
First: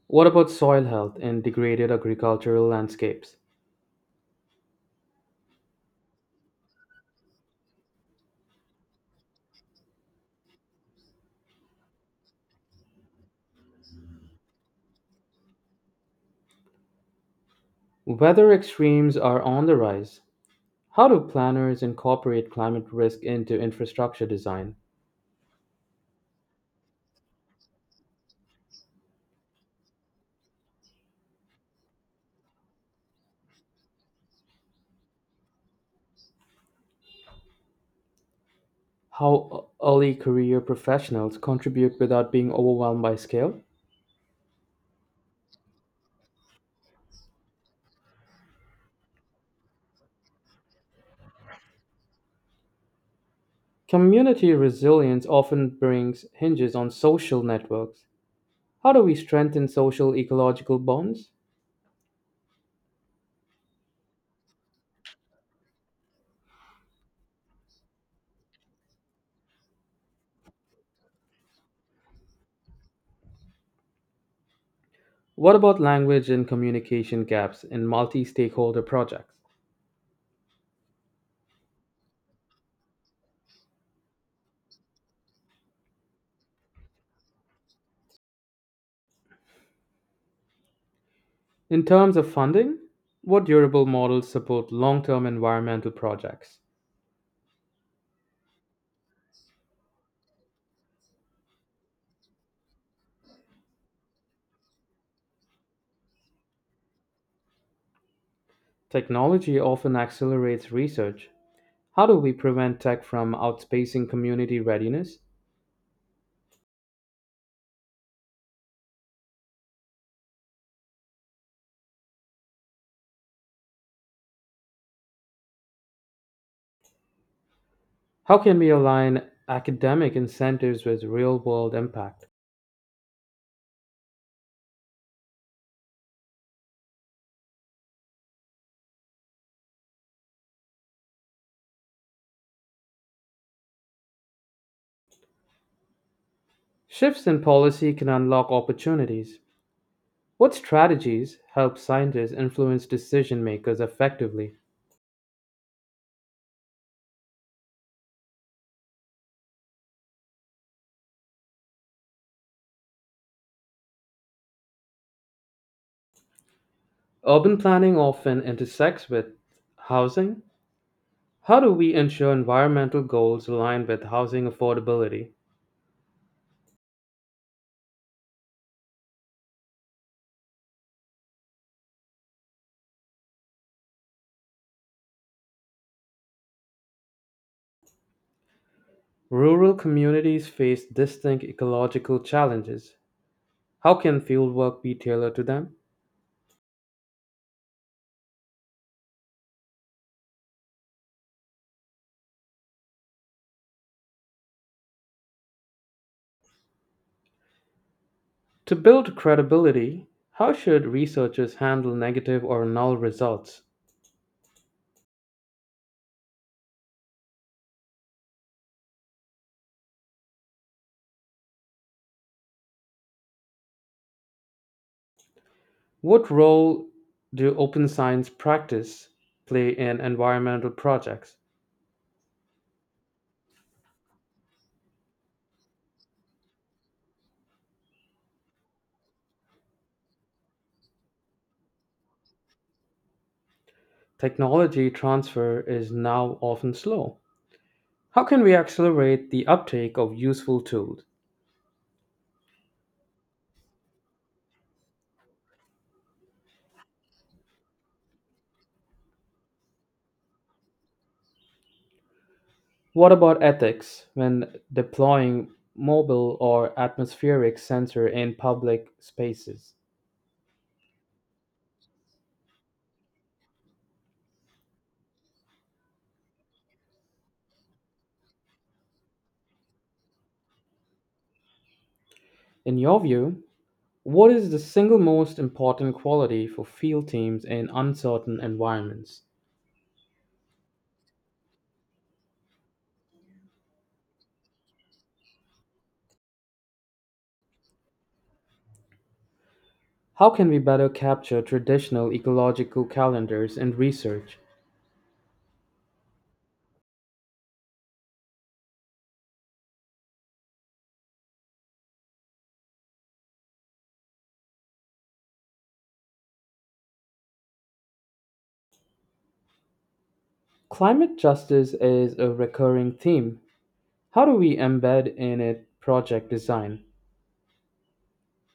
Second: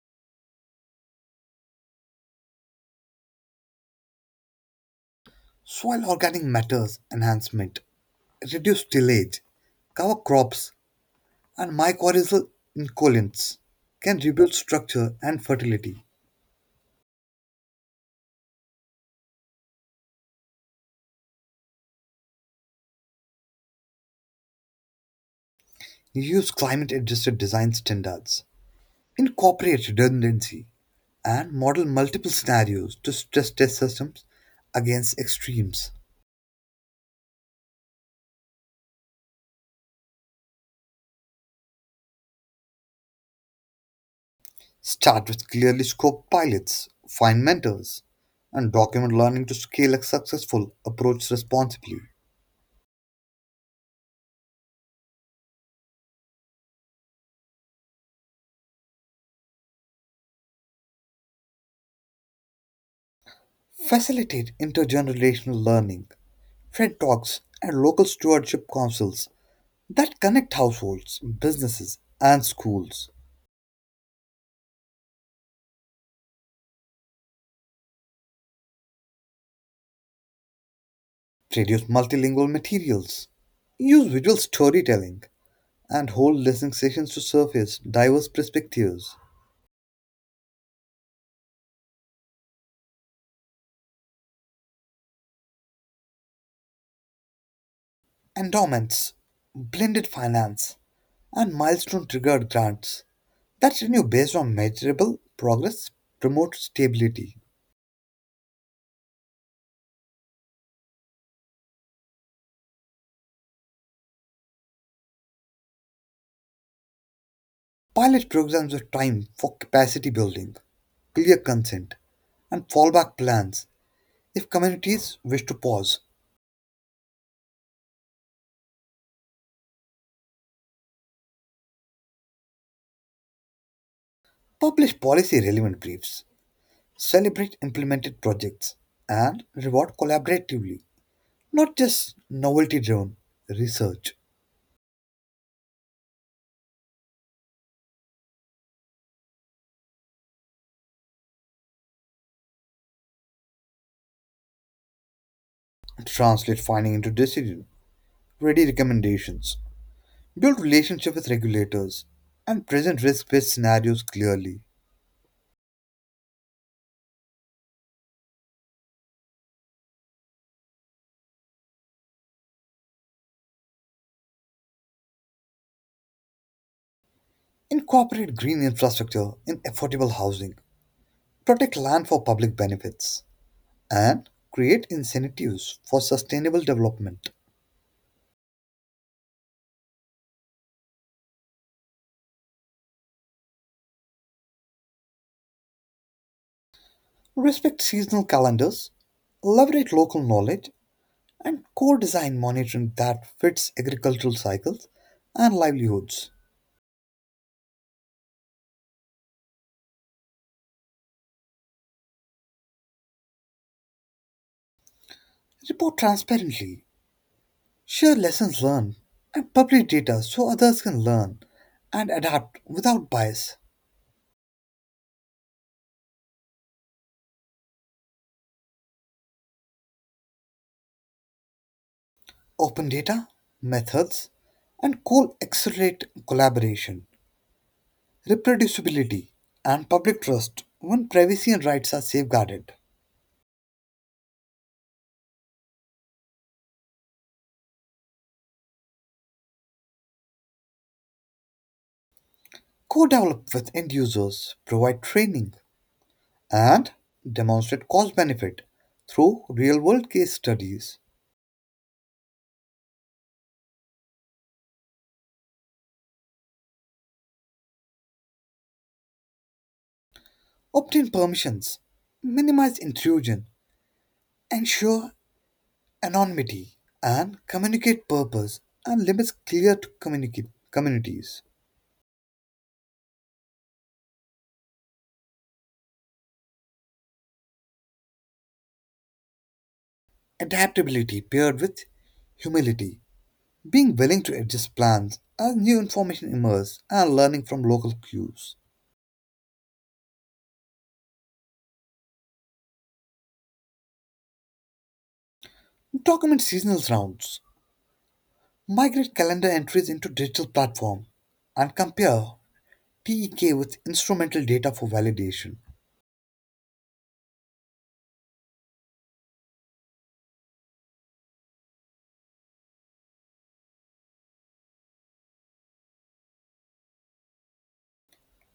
Speaker 1: What about soil health in degraded agricultural landscapes?
Speaker 2: Soil organic matters enhancement, reduce tillage, cover crops and mycorrhizal encolins can rebuild structure and fertility.
Speaker 1: Weather extremes are on the rise. How do planners incorporate climate risk into infrastructure design?
Speaker 2: Use climate adjusted design standards. Incorporate redundancy and model multiple scenarios to stress test systems against extremes.
Speaker 1: How early career professionals contribute without being overwhelmed by scale?
Speaker 2: Start with clearly scoped pilots, find mentors, and document learning to scale a successful approach responsibly.
Speaker 1: Community resilience often brings hinges on social networks. How do we strengthen social ecological bonds?
Speaker 2: Facilitate intergenerational learning, TED Talks, and local stewardship councils that connect households, businesses, and schools.
Speaker 1: What about language and communication gaps in multi stakeholder projects?
Speaker 2: Produce multilingual materials, use visual storytelling, and hold listening sessions to surface diverse perspectives.
Speaker 1: In terms of funding, what durable models support long term environmental projects?
Speaker 2: Endowments, blended finance, and milestone triggered grants that renew based on measurable progress promote stability.
Speaker 1: Technology often accelerates research. How do we prevent tech from outspacing community readiness?
Speaker 2: Pilot programs with time for capacity building, clear consent, and fallback plans if communities wish to pause.
Speaker 1: How can we align academic incentives with real world impact?
Speaker 2: Publish policy relevant briefs. Celebrate implemented projects and reward collaboratively, not just novelty driven research.
Speaker 1: Shifts in policy can unlock opportunities. What strategies help scientists influence decision makers effectively?
Speaker 2: Translate finding into decision, ready recommendations, build relationship with regulators, and present risk-based scenarios clearly.
Speaker 1: Urban planning often intersects with housing. How do we ensure environmental goals align with housing affordability?
Speaker 2: Incorporate green infrastructure in affordable housing, protect land for public benefits, and create incentives for sustainable development.
Speaker 1: Rural communities face distinct ecological challenges. How can fieldwork be tailored to them?
Speaker 2: Respect seasonal calendars, leverage local knowledge, and co-design monitoring that fits agricultural cycles and livelihoods.
Speaker 1: To build credibility, how should researchers handle negative or null results?
Speaker 2: Report transparently, share lessons learned, and publish data so others can learn and adapt without bias.
Speaker 1: What role do open science practice play in environmental projects?
Speaker 2: Open data, methods, and co accelerate collaboration, reproducibility, and public trust when privacy and rights are safeguarded.
Speaker 1: Technology transfer is now often slow. How can we accelerate the uptake of useful tools?
Speaker 2: Co develop with end users, provide training, and demonstrate cost benefit through real world case studies.
Speaker 1: What about ethics when deploying mobile or atmospheric sensor in public spaces?
Speaker 2: Obtain permissions, minimize intrusion, ensure anonymity, and communicate purpose and limits clear to communicate communities.
Speaker 1: In your view, what is the single most important quality for field teams in uncertain environments?
Speaker 2: Adaptability paired with humility, being willing to adjust plans as new information emerges and learning from local cues.
Speaker 1: How can we better capture traditional ecological calendars in research?
Speaker 2: Document seasonal rounds, migrate calendar entries into digital platform, and compare PEK with instrumental data for validation.
Speaker 1: Climate justice is a recurring theme. How do we embed in it project design?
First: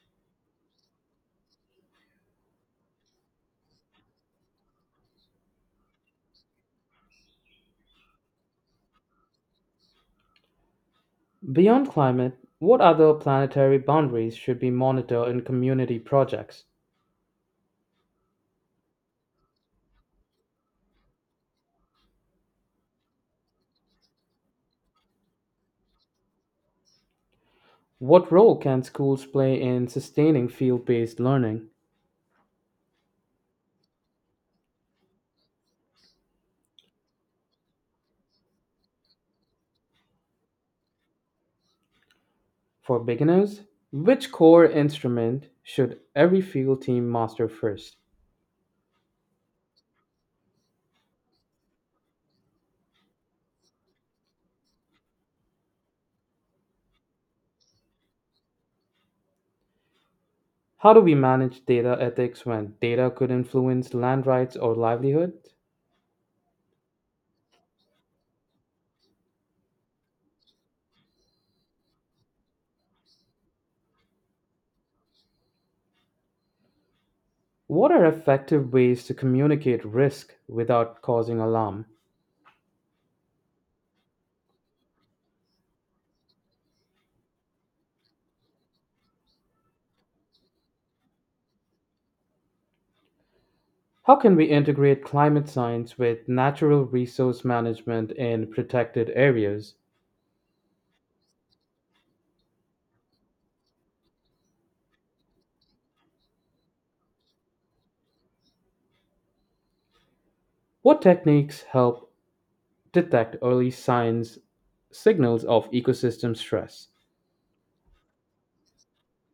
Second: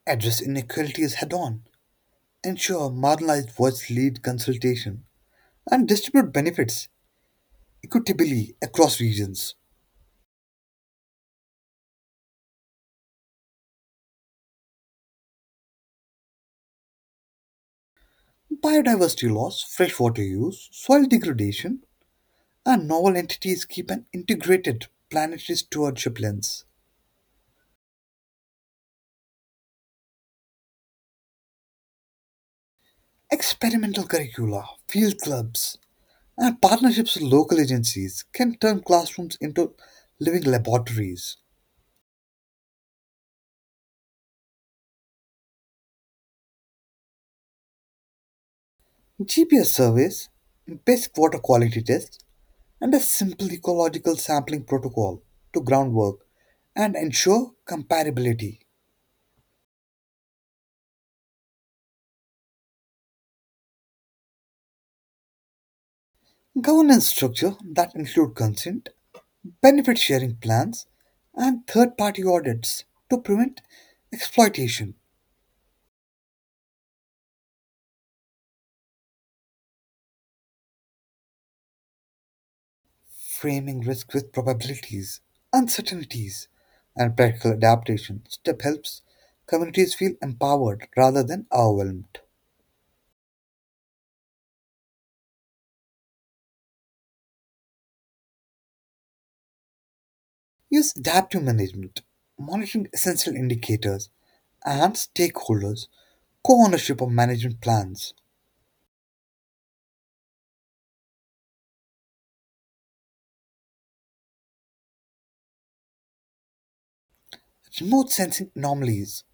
Speaker 2: Address inequalities head on and sure, marginalized voices lead consultation and distribute benefits equitably across regions.
Speaker 1: Beyond climate, what other planetary boundaries should be monitored in community projects?
Speaker 2: Biodiversity loss, freshwater use, soil degradation, and novel entities keep an integrated planetary stewardship lens.
Speaker 1: What role can schools play in sustaining field based learning?
Speaker 2: Experimental curricula, field clubs, and partnerships with local agencies can turn classrooms into living laboratories.
Speaker 1: For beginners, which core instrument should every field team master first?
Speaker 2: GPS surveys, basic water quality tests, and a simple ecological sampling protocol to groundwork and ensure comparability.
Speaker 1: How do we manage data ethics when data could influence land rights or livelihood?
Speaker 2: Governance structure that include consent, benefit sharing plans, and third party audits to prevent exploitation,
Speaker 1: What are effective ways to communicate risk without causing alarm?
Speaker 2: framing risk with probabilities, uncertainties, and practical adaptation. Step helps communities feel empowered rather than overwhelmed.
Speaker 1: How can we integrate climate science with natural resource management in protected areas?
Speaker 2: Use adaptive management, monitoring essential indicators and stakeholders co-ownership of management plans,
Speaker 1: What techniques help detect early signs signals of ecosystem stress?
Speaker 2: remote sensing anomalies,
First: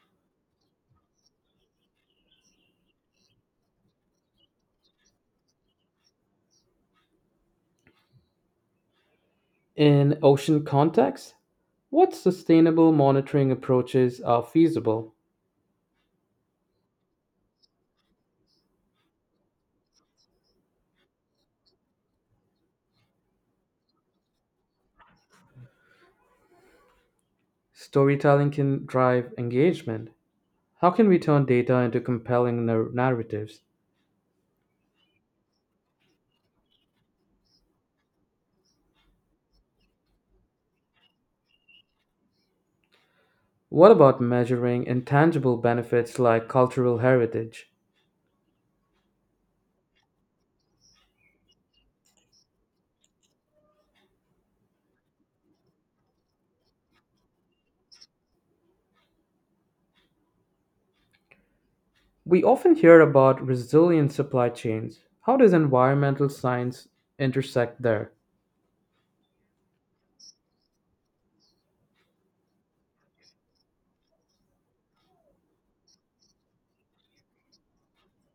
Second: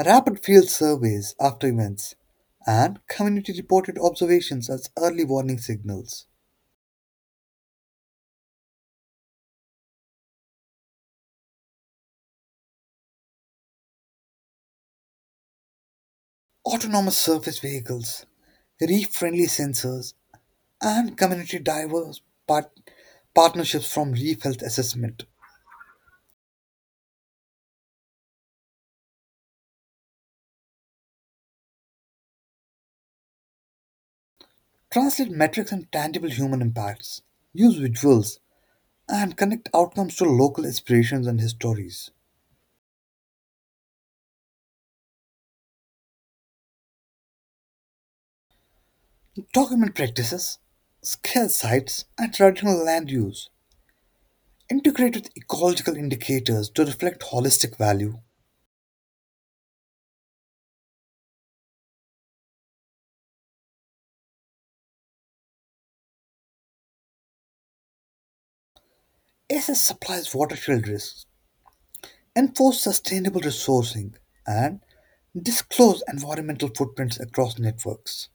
Speaker 2: rapid field surveys after events, and community reported observations as early warning signals.
Speaker 1: In ocean contexts, what sustainable monitoring approaches are feasible?
Speaker 2: Autonomous surface vehicles, reef friendly sensors, and community diverse part- partnerships from Reef Health Assessment.
Speaker 1: Storytelling can drive engagement. How can we turn data into compelling narratives?
Speaker 2: Translate metrics and tangible human impacts, use visuals, and connect outcomes to local aspirations and histories.
Speaker 1: What about measuring intangible benefits like cultural heritage?
Speaker 2: Document practices, scale sites, and traditional land use. Integrate with ecological indicators to reflect holistic value.
Speaker 1: We often hear about resilient supply chains. How does environmental science intersect there?
Speaker 2: Assess supplies watershed risks. Enforce sustainable resourcing and disclose environmental footprints across networks.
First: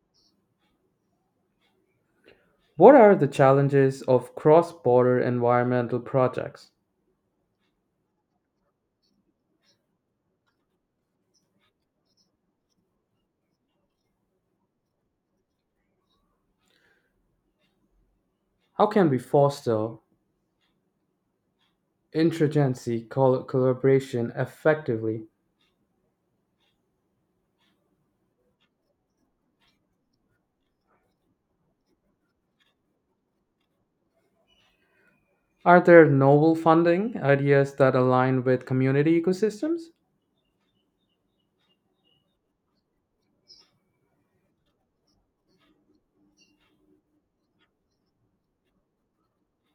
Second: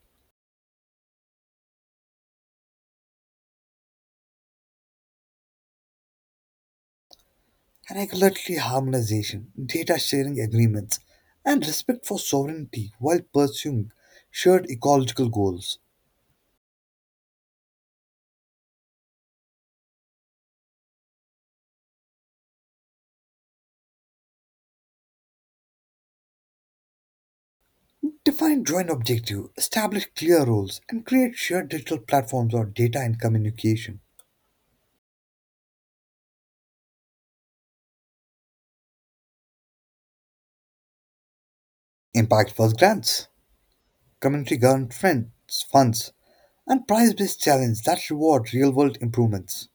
Speaker 1: What are the challenges of cross border environmental projects?
Speaker 2: Regulatory harmonization, data sharing agreements, and respect for sovereignty while pursuing shared ecological goals.
Speaker 1: How can we foster interagency collaboration effectively?
Speaker 2: Define joint objective, establish clear roles, and create shared digital platforms or data and communication.
Speaker 1: Are there novel funding ideas that align with community ecosystems?
Speaker 2: Impact first grants, community government friends, funds, and prize based challenges that reward real world improvements.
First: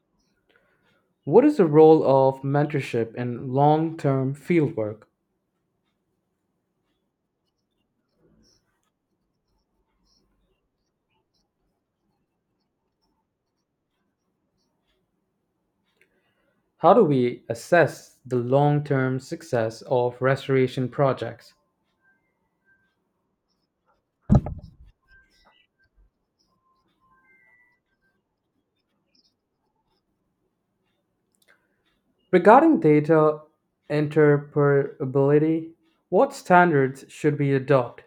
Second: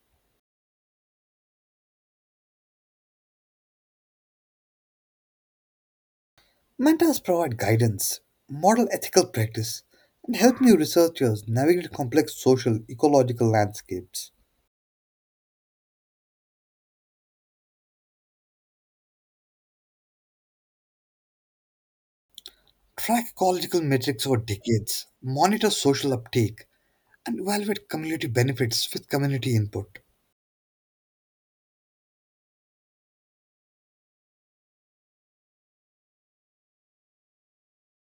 Speaker 1: What is the role of mentorship in long term fieldwork?
Speaker 2: Mentors provide guidance, model ethical practice, and help new researchers navigate complex social ecological landscapes.
Speaker 1: How do we assess the long term success of restoration projects?
Speaker 2: Track ecological metrics over decades, monitor social uptake, and evaluate community benefits with community input.
Speaker 1: Regarding data interoperability, what standards should we adopt?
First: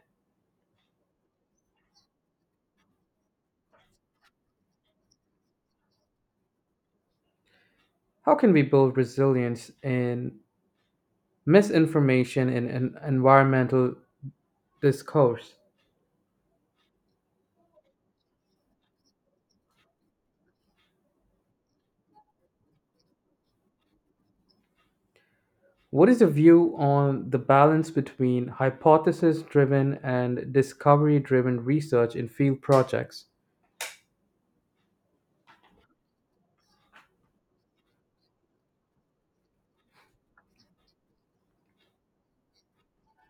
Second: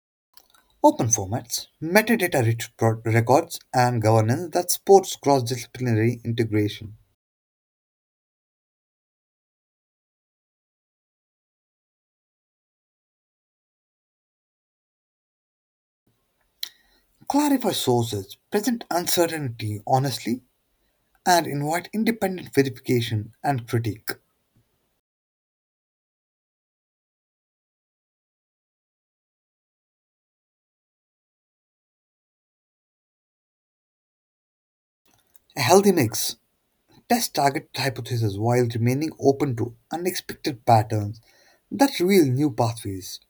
Speaker 2: Open formats, records, and governance that supports cross-disciplinary integration.
Speaker 1: How can we build resilience in misinformation in environmental discourse?
Speaker 2: Clarify sources, present uncertainty honestly, and invite independent verification and critique.
Speaker 1: What is the view on the balance between hypothesis driven and discovery driven research in field projects?
Speaker 2: A healthy mix. Test target hypotheses while remaining open to unexpected patterns that reveal new pathways.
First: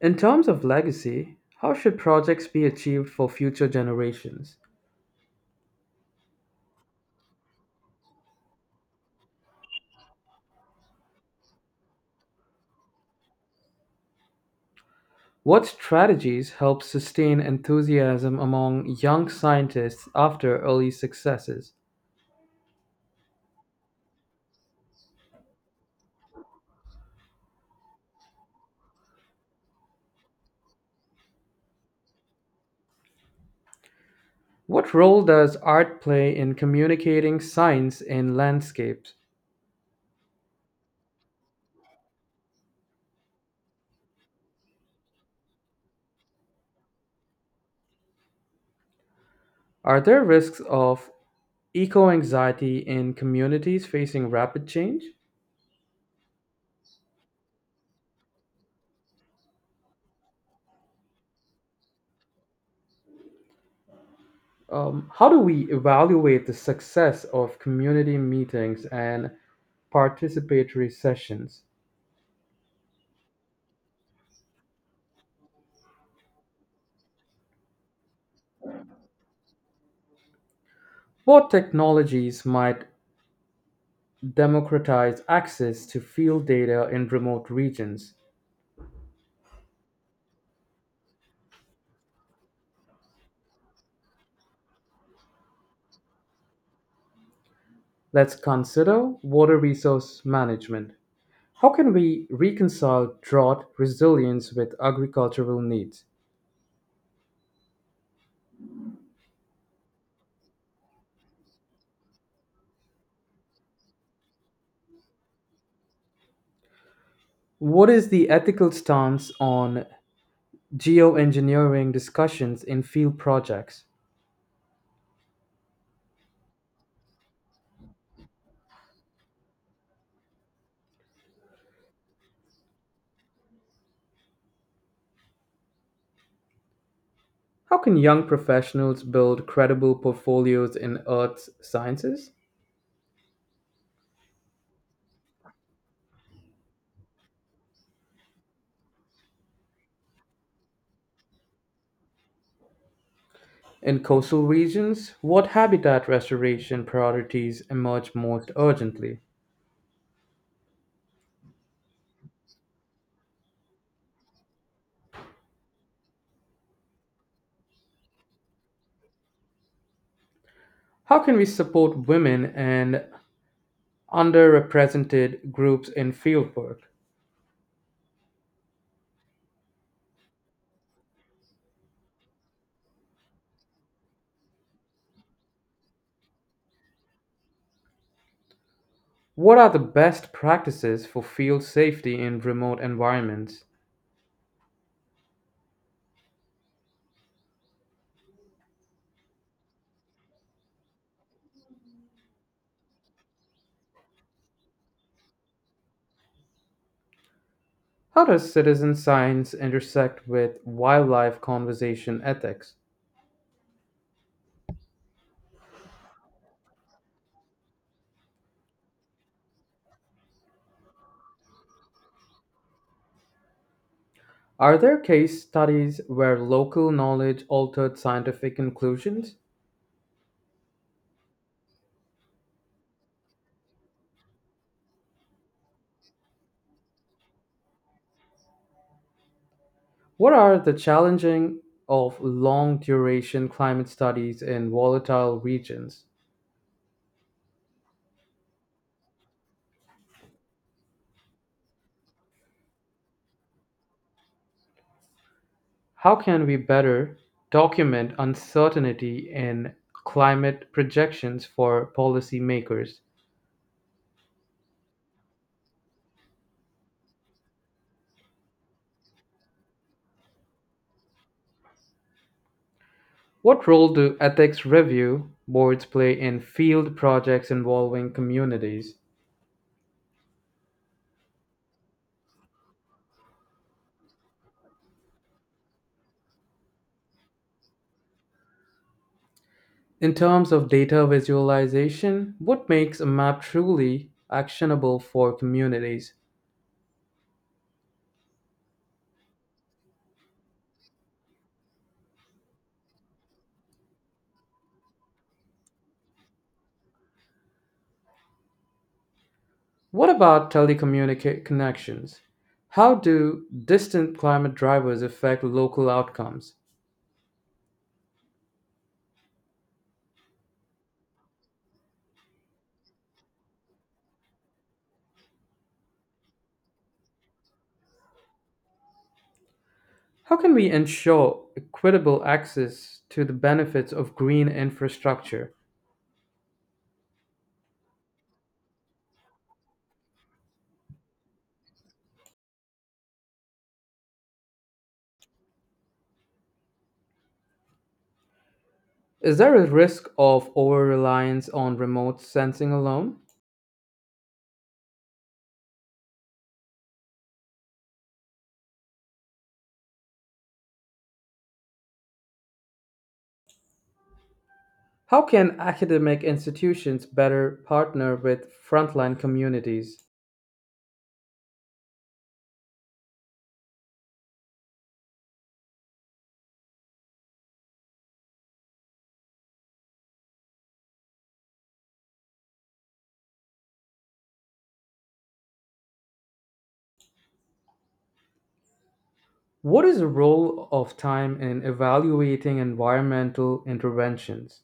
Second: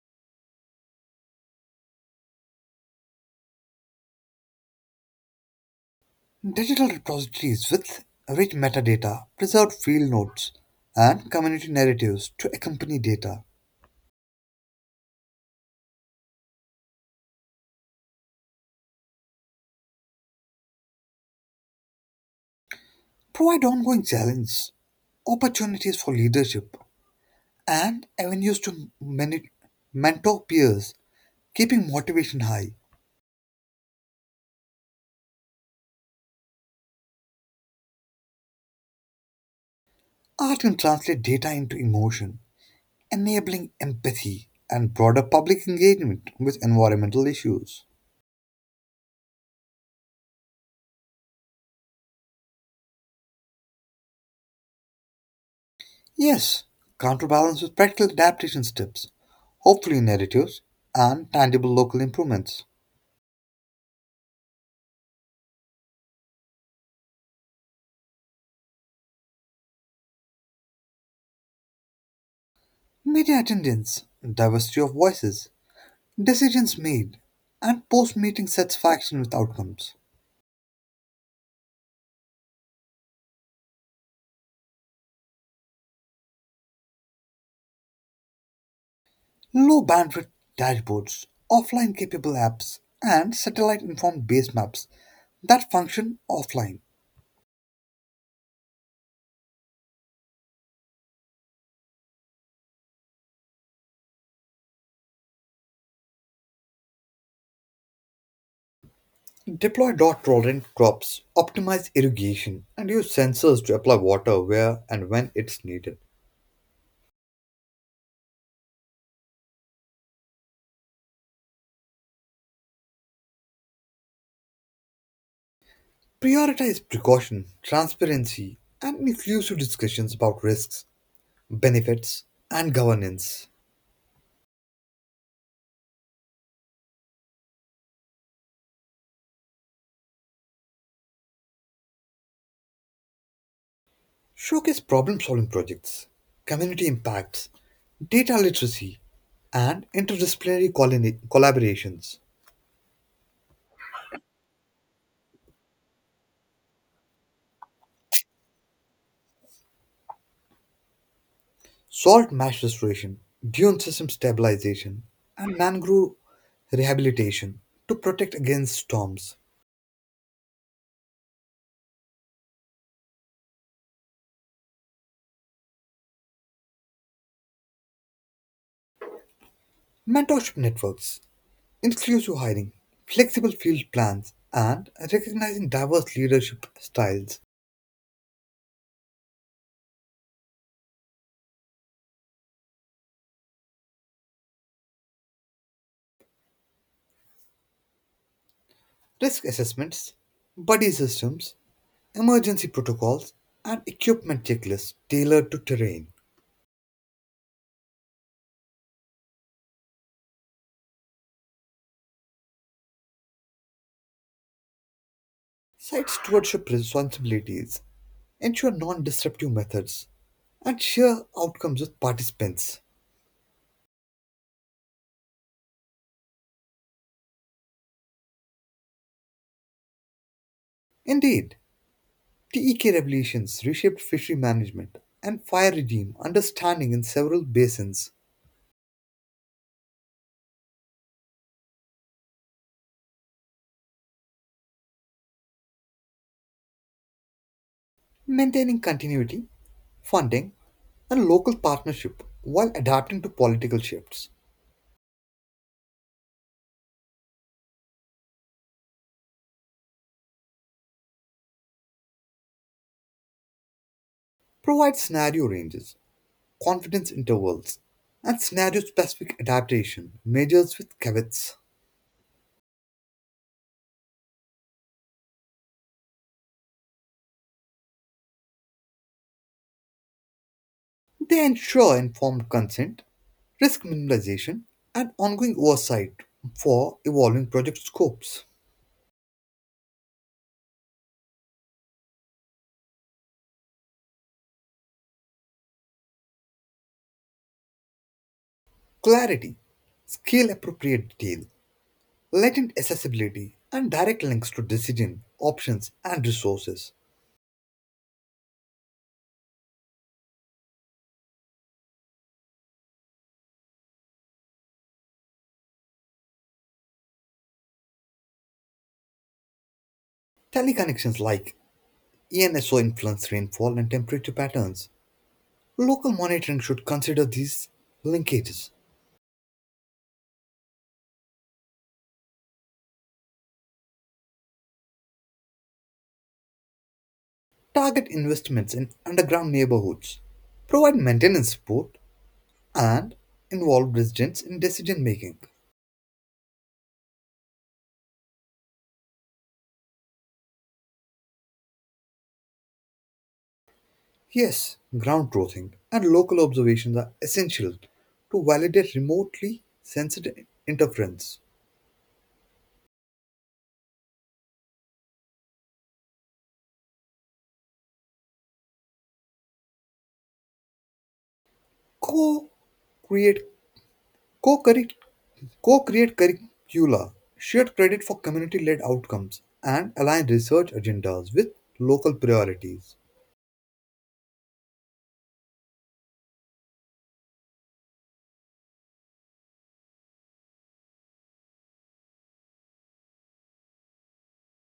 Speaker 1: In terms of legacy, how should projects be achieved for future generations?
Speaker 2: Digital repositories with rich metadata, preserved field notes, and community narratives to accompany data
Speaker 1: What strategies help sustain enthusiasm among young scientists after early successes?
Speaker 2: provide ongoing challenge opportunities for leadership, and avenues to mentor peers, keeping motivation high.
Speaker 1: What role does art play in communicating science in landscapes?
Speaker 2: Art can translate data into emotion, enabling empathy and broader public engagement with environmental issues.
Speaker 1: Are there risks of eco anxiety in communities facing rapid change?
Speaker 2: Yes, counterbalance with practical adaptation steps, hopefully narratives, and tangible local improvements.
Speaker 1: How do we evaluate the success of community meetings and participatory sessions?
Speaker 2: Media attendance, diversity of voices, decisions made, and post meeting satisfaction with outcomes.
Speaker 1: What technologies might democratize access to field data in remote regions?
Speaker 2: Low bandwidth dashboards, offline capable apps, and satellite informed base maps that function offline.
Speaker 1: Let's consider water resource management. How can we reconcile drought resilience with agricultural needs?
Speaker 2: Deploy drought tolerant crops, optimize irrigation, and use sensors to apply water where and when it's needed.
Speaker 1: What is the ethical stance on geoengineering discussions in field projects?
Speaker 2: Prioritize precaution, transparency, and inclusive discussions about risks, benefits, and governance.
Speaker 1: How can young professionals build credible portfolios in earth sciences?
Speaker 2: Showcase problem solving projects, community impacts, data literacy, and interdisciplinary collaborations.
Speaker 1: In coastal regions, what habitat restoration priorities emerge most urgently?
Speaker 2: Salt marsh restoration, dune system stabilization, and mangrove rehabilitation to protect against storms,
Speaker 1: How can we support women and underrepresented groups in fieldwork?
Speaker 2: mentorship networks, inclusive hiring, flexible field plans, and recognizing diverse leadership styles,
Speaker 1: What are the best practices for field safety in remote environments?
Speaker 2: risk assessments, buddy systems, emergency protocols, and equipment checklists tailored to terrain.
Speaker 1: How does citizen science intersect with wildlife conservation ethics?
Speaker 2: Site stewardship responsibilities ensure non disruptive methods and share outcomes with participants.
Speaker 1: Are there case studies where local knowledge altered scientific conclusions?
Speaker 2: Indeed, TEK regulations reshaped fishery management and fire regime understanding in several basins,
Speaker 1: What are the challenges of long duration climate studies in volatile regions?
Speaker 2: maintaining continuity, funding, and local partnership while adapting to political shifts.
Speaker 1: How can we better document uncertainty in climate projections for policymakers?
Speaker 2: Provide scenario ranges, confidence intervals, and scenario specific adaptation measures with caveats.
Speaker 1: What role do ethics review boards play in field projects involving communities?
Speaker 2: They ensure informed consent, risk minimization, and ongoing oversight for evolving project scopes.
Speaker 1: In terms of data visualization, what makes a map truly actionable for communities?
Speaker 2: Clarity, scale appropriate detail, latent accessibility and direct links to decision, options, and resources.
Speaker 1: What about connections? How do distant climate drivers affect local outcomes?
Speaker 2: Teleconnections like ENSO influence rainfall and temperature patterns. Local monitoring should consider these linkages.
Speaker 1: How can we ensure equitable access to the benefits of green infrastructure?
Speaker 2: Target investments in underground neighborhoods. Provide maintenance support and involve residents in decision making.
Speaker 1: Is there a risk of over reliance on remote sensing alone?
Speaker 2: Yes, ground truthing and local observations are essential to validate remotely sensitive interference.
Speaker 1: How can academic institutions better partner with frontline communities?
Speaker 2: Co create Co-curric- co-create curricula, shared credit for community-led outcomes, and align research agendas with local priorities.
Speaker 1: What is the role of time in evaluating environmental interventions?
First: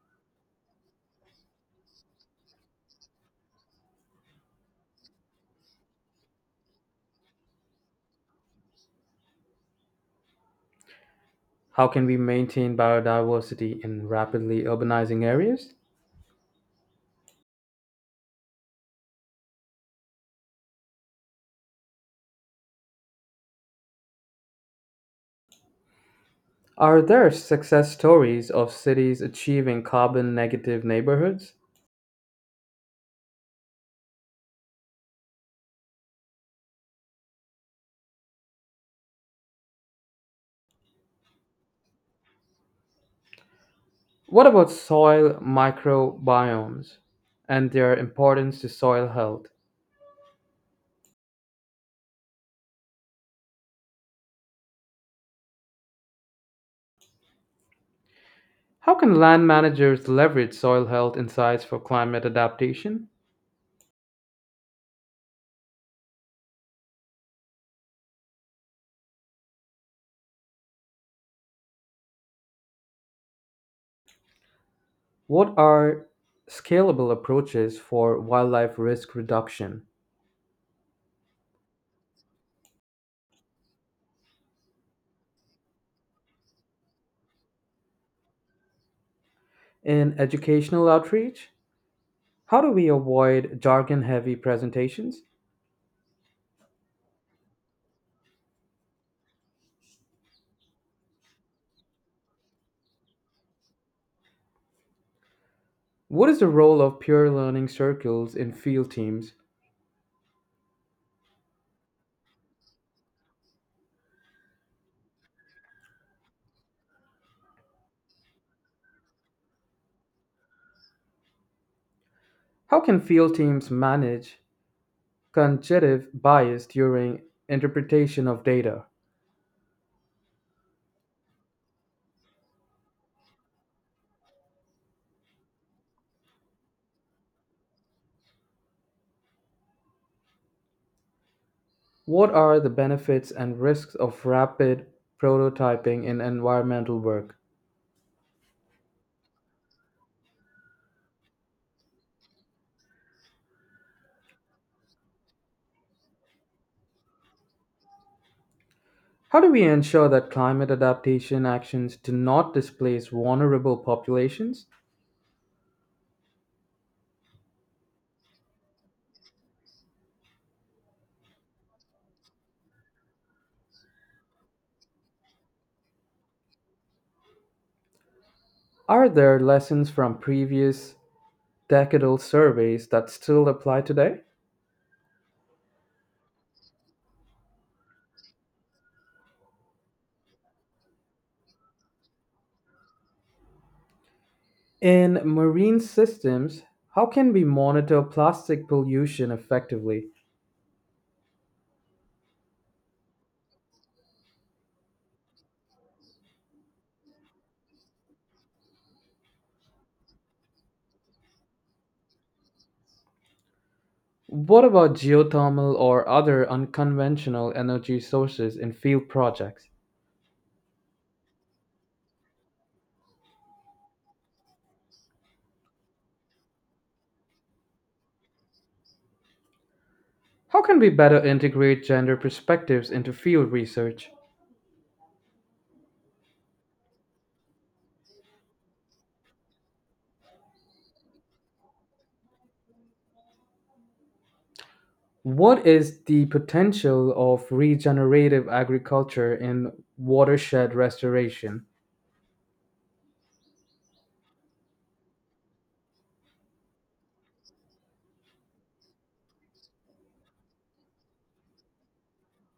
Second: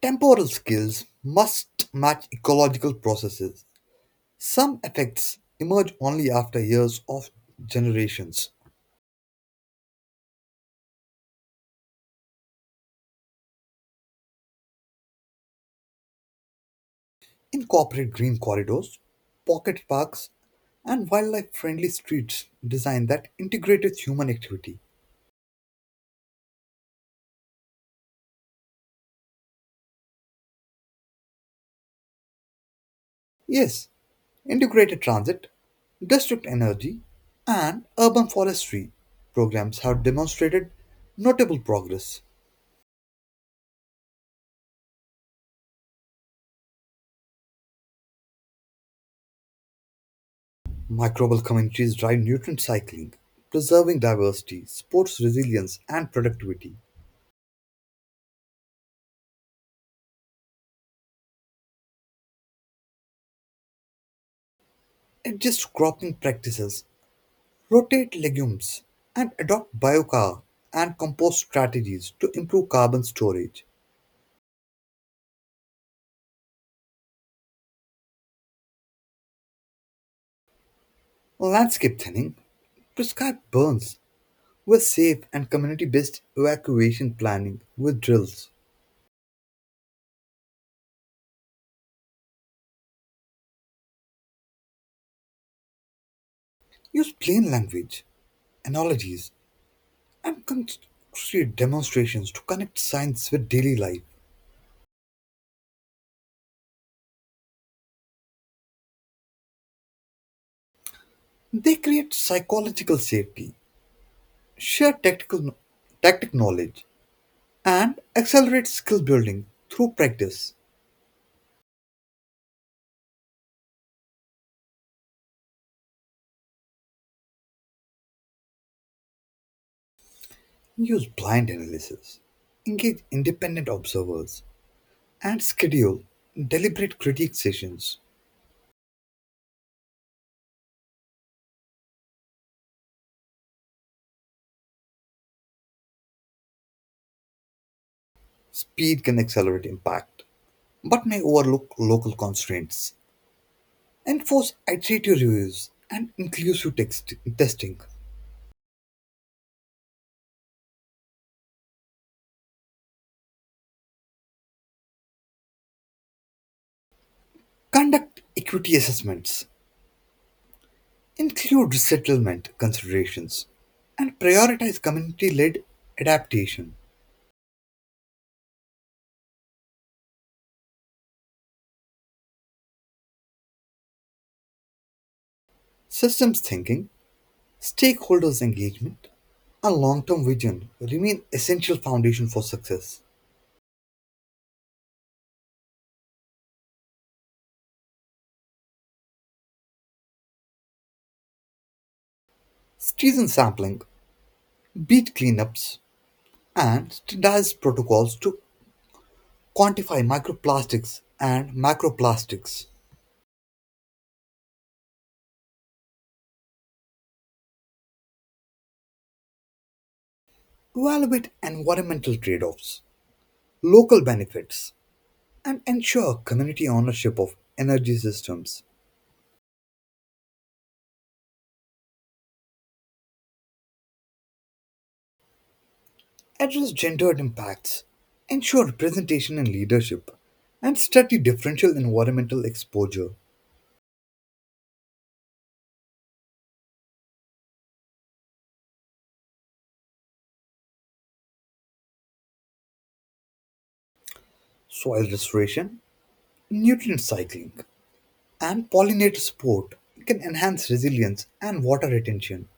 Speaker 2: Temporal skills must match ecological processes. Some effects emerge only after years of generations.
Speaker 1: How can we maintain biodiversity in rapidly urbanizing areas?
Speaker 2: Incorporate green corridors, pocket parks, and wildlife friendly streets designed that integrated human activity.
Speaker 1: Are there success stories of cities achieving carbon negative neighborhoods?
Speaker 2: Yes, integrated transit, district energy, and urban forestry programs have demonstrated notable progress.
Speaker 1: What about soil microbiomes and their importance to soil health?
Speaker 2: Microbial communities drive nutrient cycling, preserving diversity, supports resilience, and productivity.
Speaker 1: How can land managers leverage soil health insights for climate adaptation?
Speaker 2: Adjust cropping practices, rotate legumes, and adopt biochar and compost strategies to improve carbon storage.
Speaker 1: What are scalable approaches for wildlife risk reduction?
Speaker 2: Landscape thinning, prescribed burns with safe and community based evacuation planning with drills.
Speaker 1: In educational outreach, how do we avoid jargon heavy presentations?
Speaker 2: Use plain language, analogies, and concrete demonstrations to connect science with daily life.
Speaker 1: What is the role of peer learning circles in field teams?
Speaker 2: They create psychological safety, share tactical, tactic knowledge, and accelerate skill building through practice.
Speaker 1: How can field teams manage cognitive bias during interpretation of data?
Speaker 2: Use blind analysis, engage independent observers, and schedule deliberate critique sessions.
Speaker 1: What are the benefits and risks of rapid prototyping in environmental work?
Speaker 2: Speed can accelerate impact, but may overlook local constraints. Enforce iterative reviews and inclusive testing.
Speaker 1: How do we ensure that climate adaptation actions do not displace vulnerable populations?
Speaker 2: Conduct equity assessments, include resettlement considerations, and prioritize community led adaptation.
Speaker 1: Are there lessons from previous decadal surveys that still apply today?
Speaker 2: Systems thinking, stakeholders' engagement, and long term vision remain essential foundation for success.
Speaker 1: In marine systems, how can we monitor plastic pollution effectively?
Speaker 2: Season sampling, beat cleanups, and standardized protocols to quantify microplastics and macroplastics,
Speaker 1: What about geothermal or other unconventional energy sources in field projects?
Speaker 2: evaluate environmental trade offs, local benefits, and ensure community ownership of energy systems.
Speaker 1: How can we better integrate gender perspectives into field research?
Speaker 2: Address gendered impacts, ensure representation in leadership, and study differential environmental exposure,
Speaker 1: What is the potential of regenerative agriculture in watershed restoration?
Speaker 2: soil restoration, nutrient cycling, and pollinator support can enhance resilience and water retention.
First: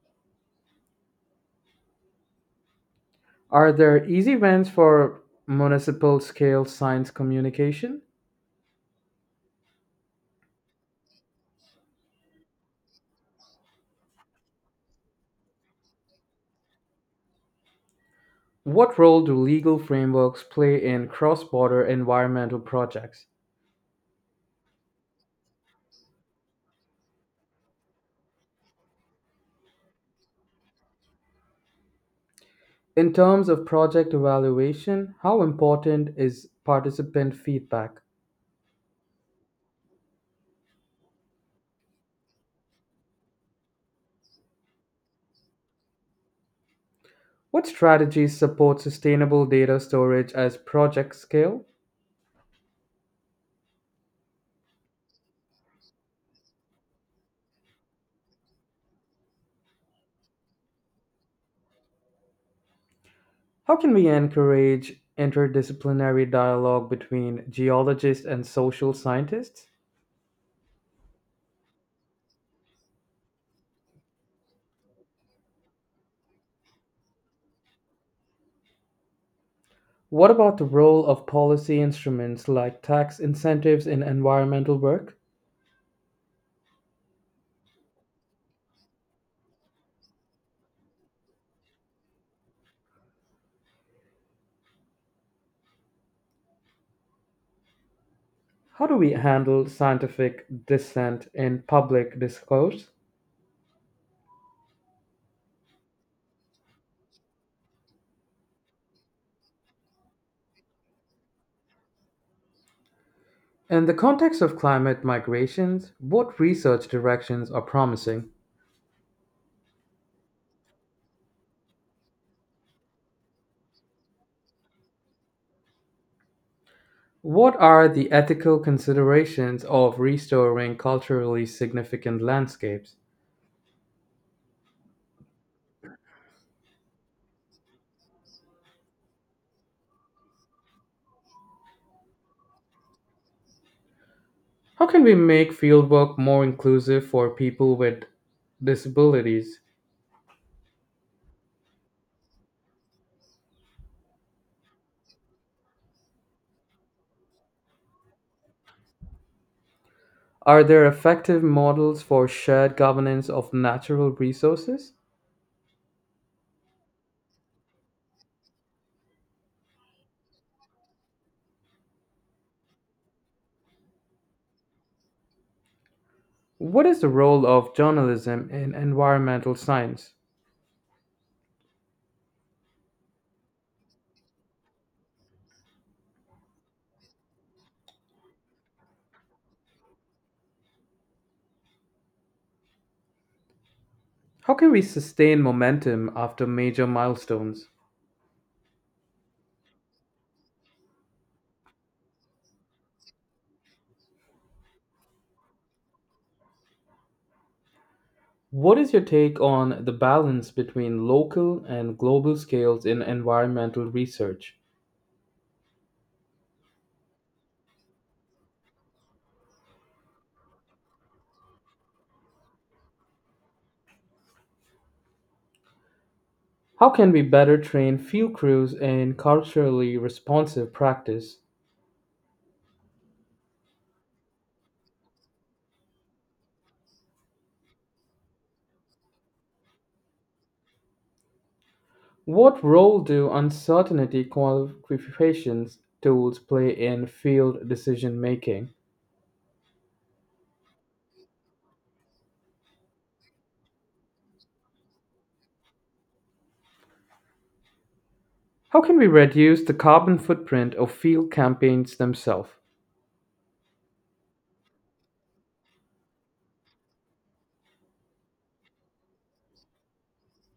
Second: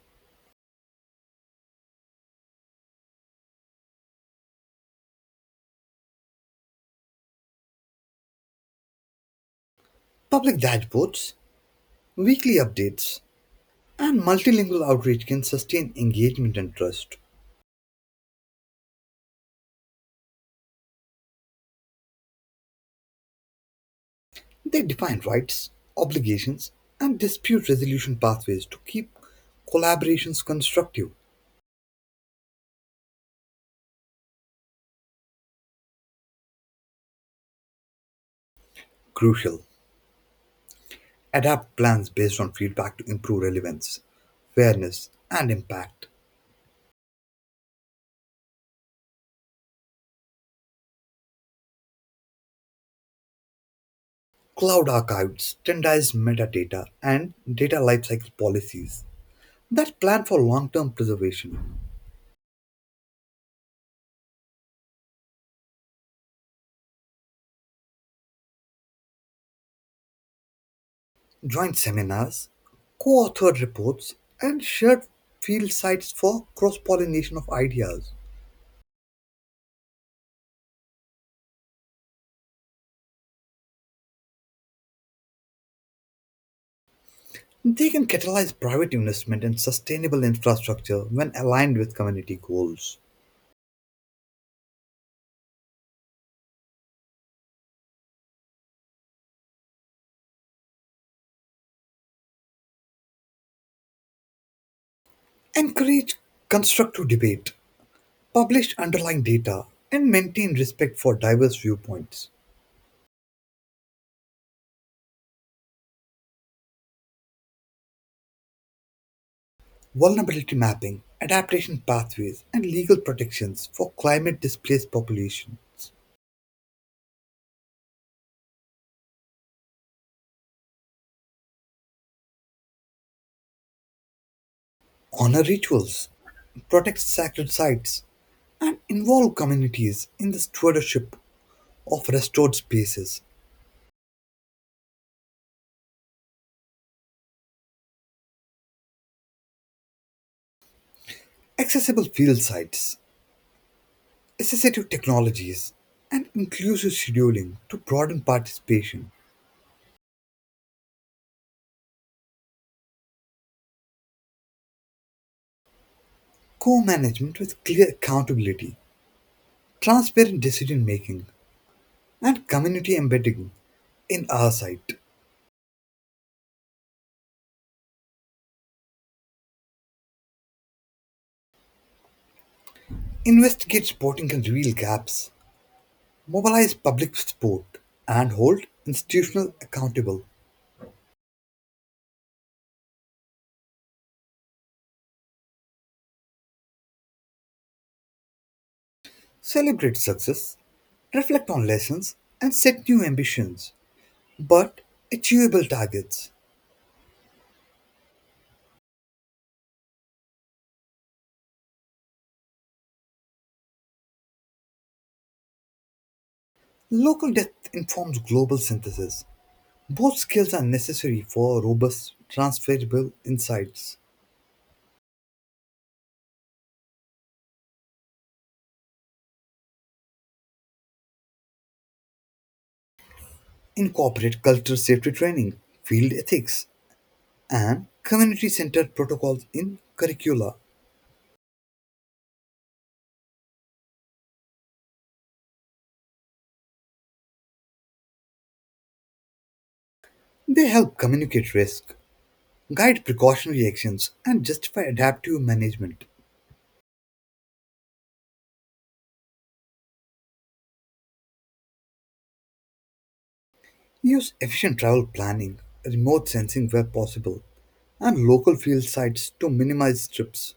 Speaker 1: Are there easy wins for municipal scale science communication?
Speaker 2: Public dashboards, weekly updates, and multilingual outreach can sustain engagement and trust.
Speaker 1: What role do legal frameworks play in cross border environmental projects?
Speaker 2: They define rights, obligations, and dispute resolution pathways to keep collaborations constructive,
Speaker 1: In terms of project evaluation, how important is participant feedback?
Speaker 2: crucial adapt plans based on feedback to improve relevance, fairness, and impact.
Speaker 1: What strategies support sustainable data storage as projects scale?
Speaker 2: Cloud archives, standardized metadata, and data lifecycle policies that plan for long term preservation.
Speaker 1: How can we encourage interdisciplinary dialogue between geologists and social scientists?
Speaker 2: Joint seminars, co authored reports, and shared field sites for cross pollination of ideas.
Speaker 1: What about the role of policy instruments like tax incentives in environmental work?
Speaker 2: They can catalyze private investment in sustainable infrastructure when aligned with community goals.
Speaker 1: How do we handle scientific dissent in public discourse?
Speaker 2: Encourage constructive debate publish underlying data, and maintain respect for diverse viewpoints,
Speaker 1: In the context of climate migrations, what research directions are promising?
Speaker 2: vulnerability mapping, adaptation pathways, and legal protections for climate displaced populations.
Speaker 1: What are the ethical considerations of restoring culturally significant landscapes?
Speaker 2: Honor rituals, protect sacred sites, and involve communities in the stewardship of restored spaces,
Speaker 1: How can we make fieldwork more inclusive for people with disabilities?
Speaker 2: accessible field sites, assistive technologies, and inclusive scheduling to broaden participation,
Speaker 1: Are there effective models for shared governance of natural resources?
Speaker 2: co management with clear accountability, transparent decision making, and community embedding in our site.
Speaker 1: What is the role of journalism in environmental science?
Speaker 2: Investigate sporting and real gaps, mobilize public support, and hold institutional accountable.
Speaker 1: How can we sustain momentum after major milestones?
Speaker 2: Celebrate success, reflect on lessons, and set new ambitions, but achievable targets.
Speaker 1: What is your take on the balance between local and global scales in environmental research?
Speaker 2: Local depth informs global synthesis. Both skills are necessary for robust, transferable insights.
Speaker 1: How can we better train field crews in culturally responsive practice?
Speaker 2: Incorporate culture safety training, field ethics, and community centered protocols in curricula.
Speaker 1: What role do uncertainty qualifications tools play in field decision making?
Speaker 2: They help communicate risk, guide precautionary actions, and justify adaptive management.
Speaker 1: How can we reduce the carbon footprint of field campaigns themselves?
Speaker 2: Use efficient travel planning, remote sensing where possible, and local field sites to minimize trips.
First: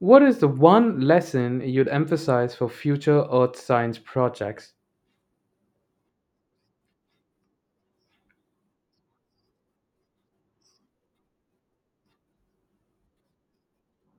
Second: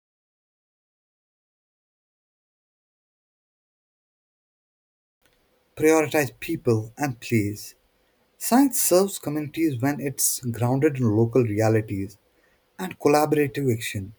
Speaker 1: What is the one lesson you'd emphasize for future Earth science projects?
Speaker 2: Prioritize people and place. Science serves communities when it's grounded in local realities and collaborative action.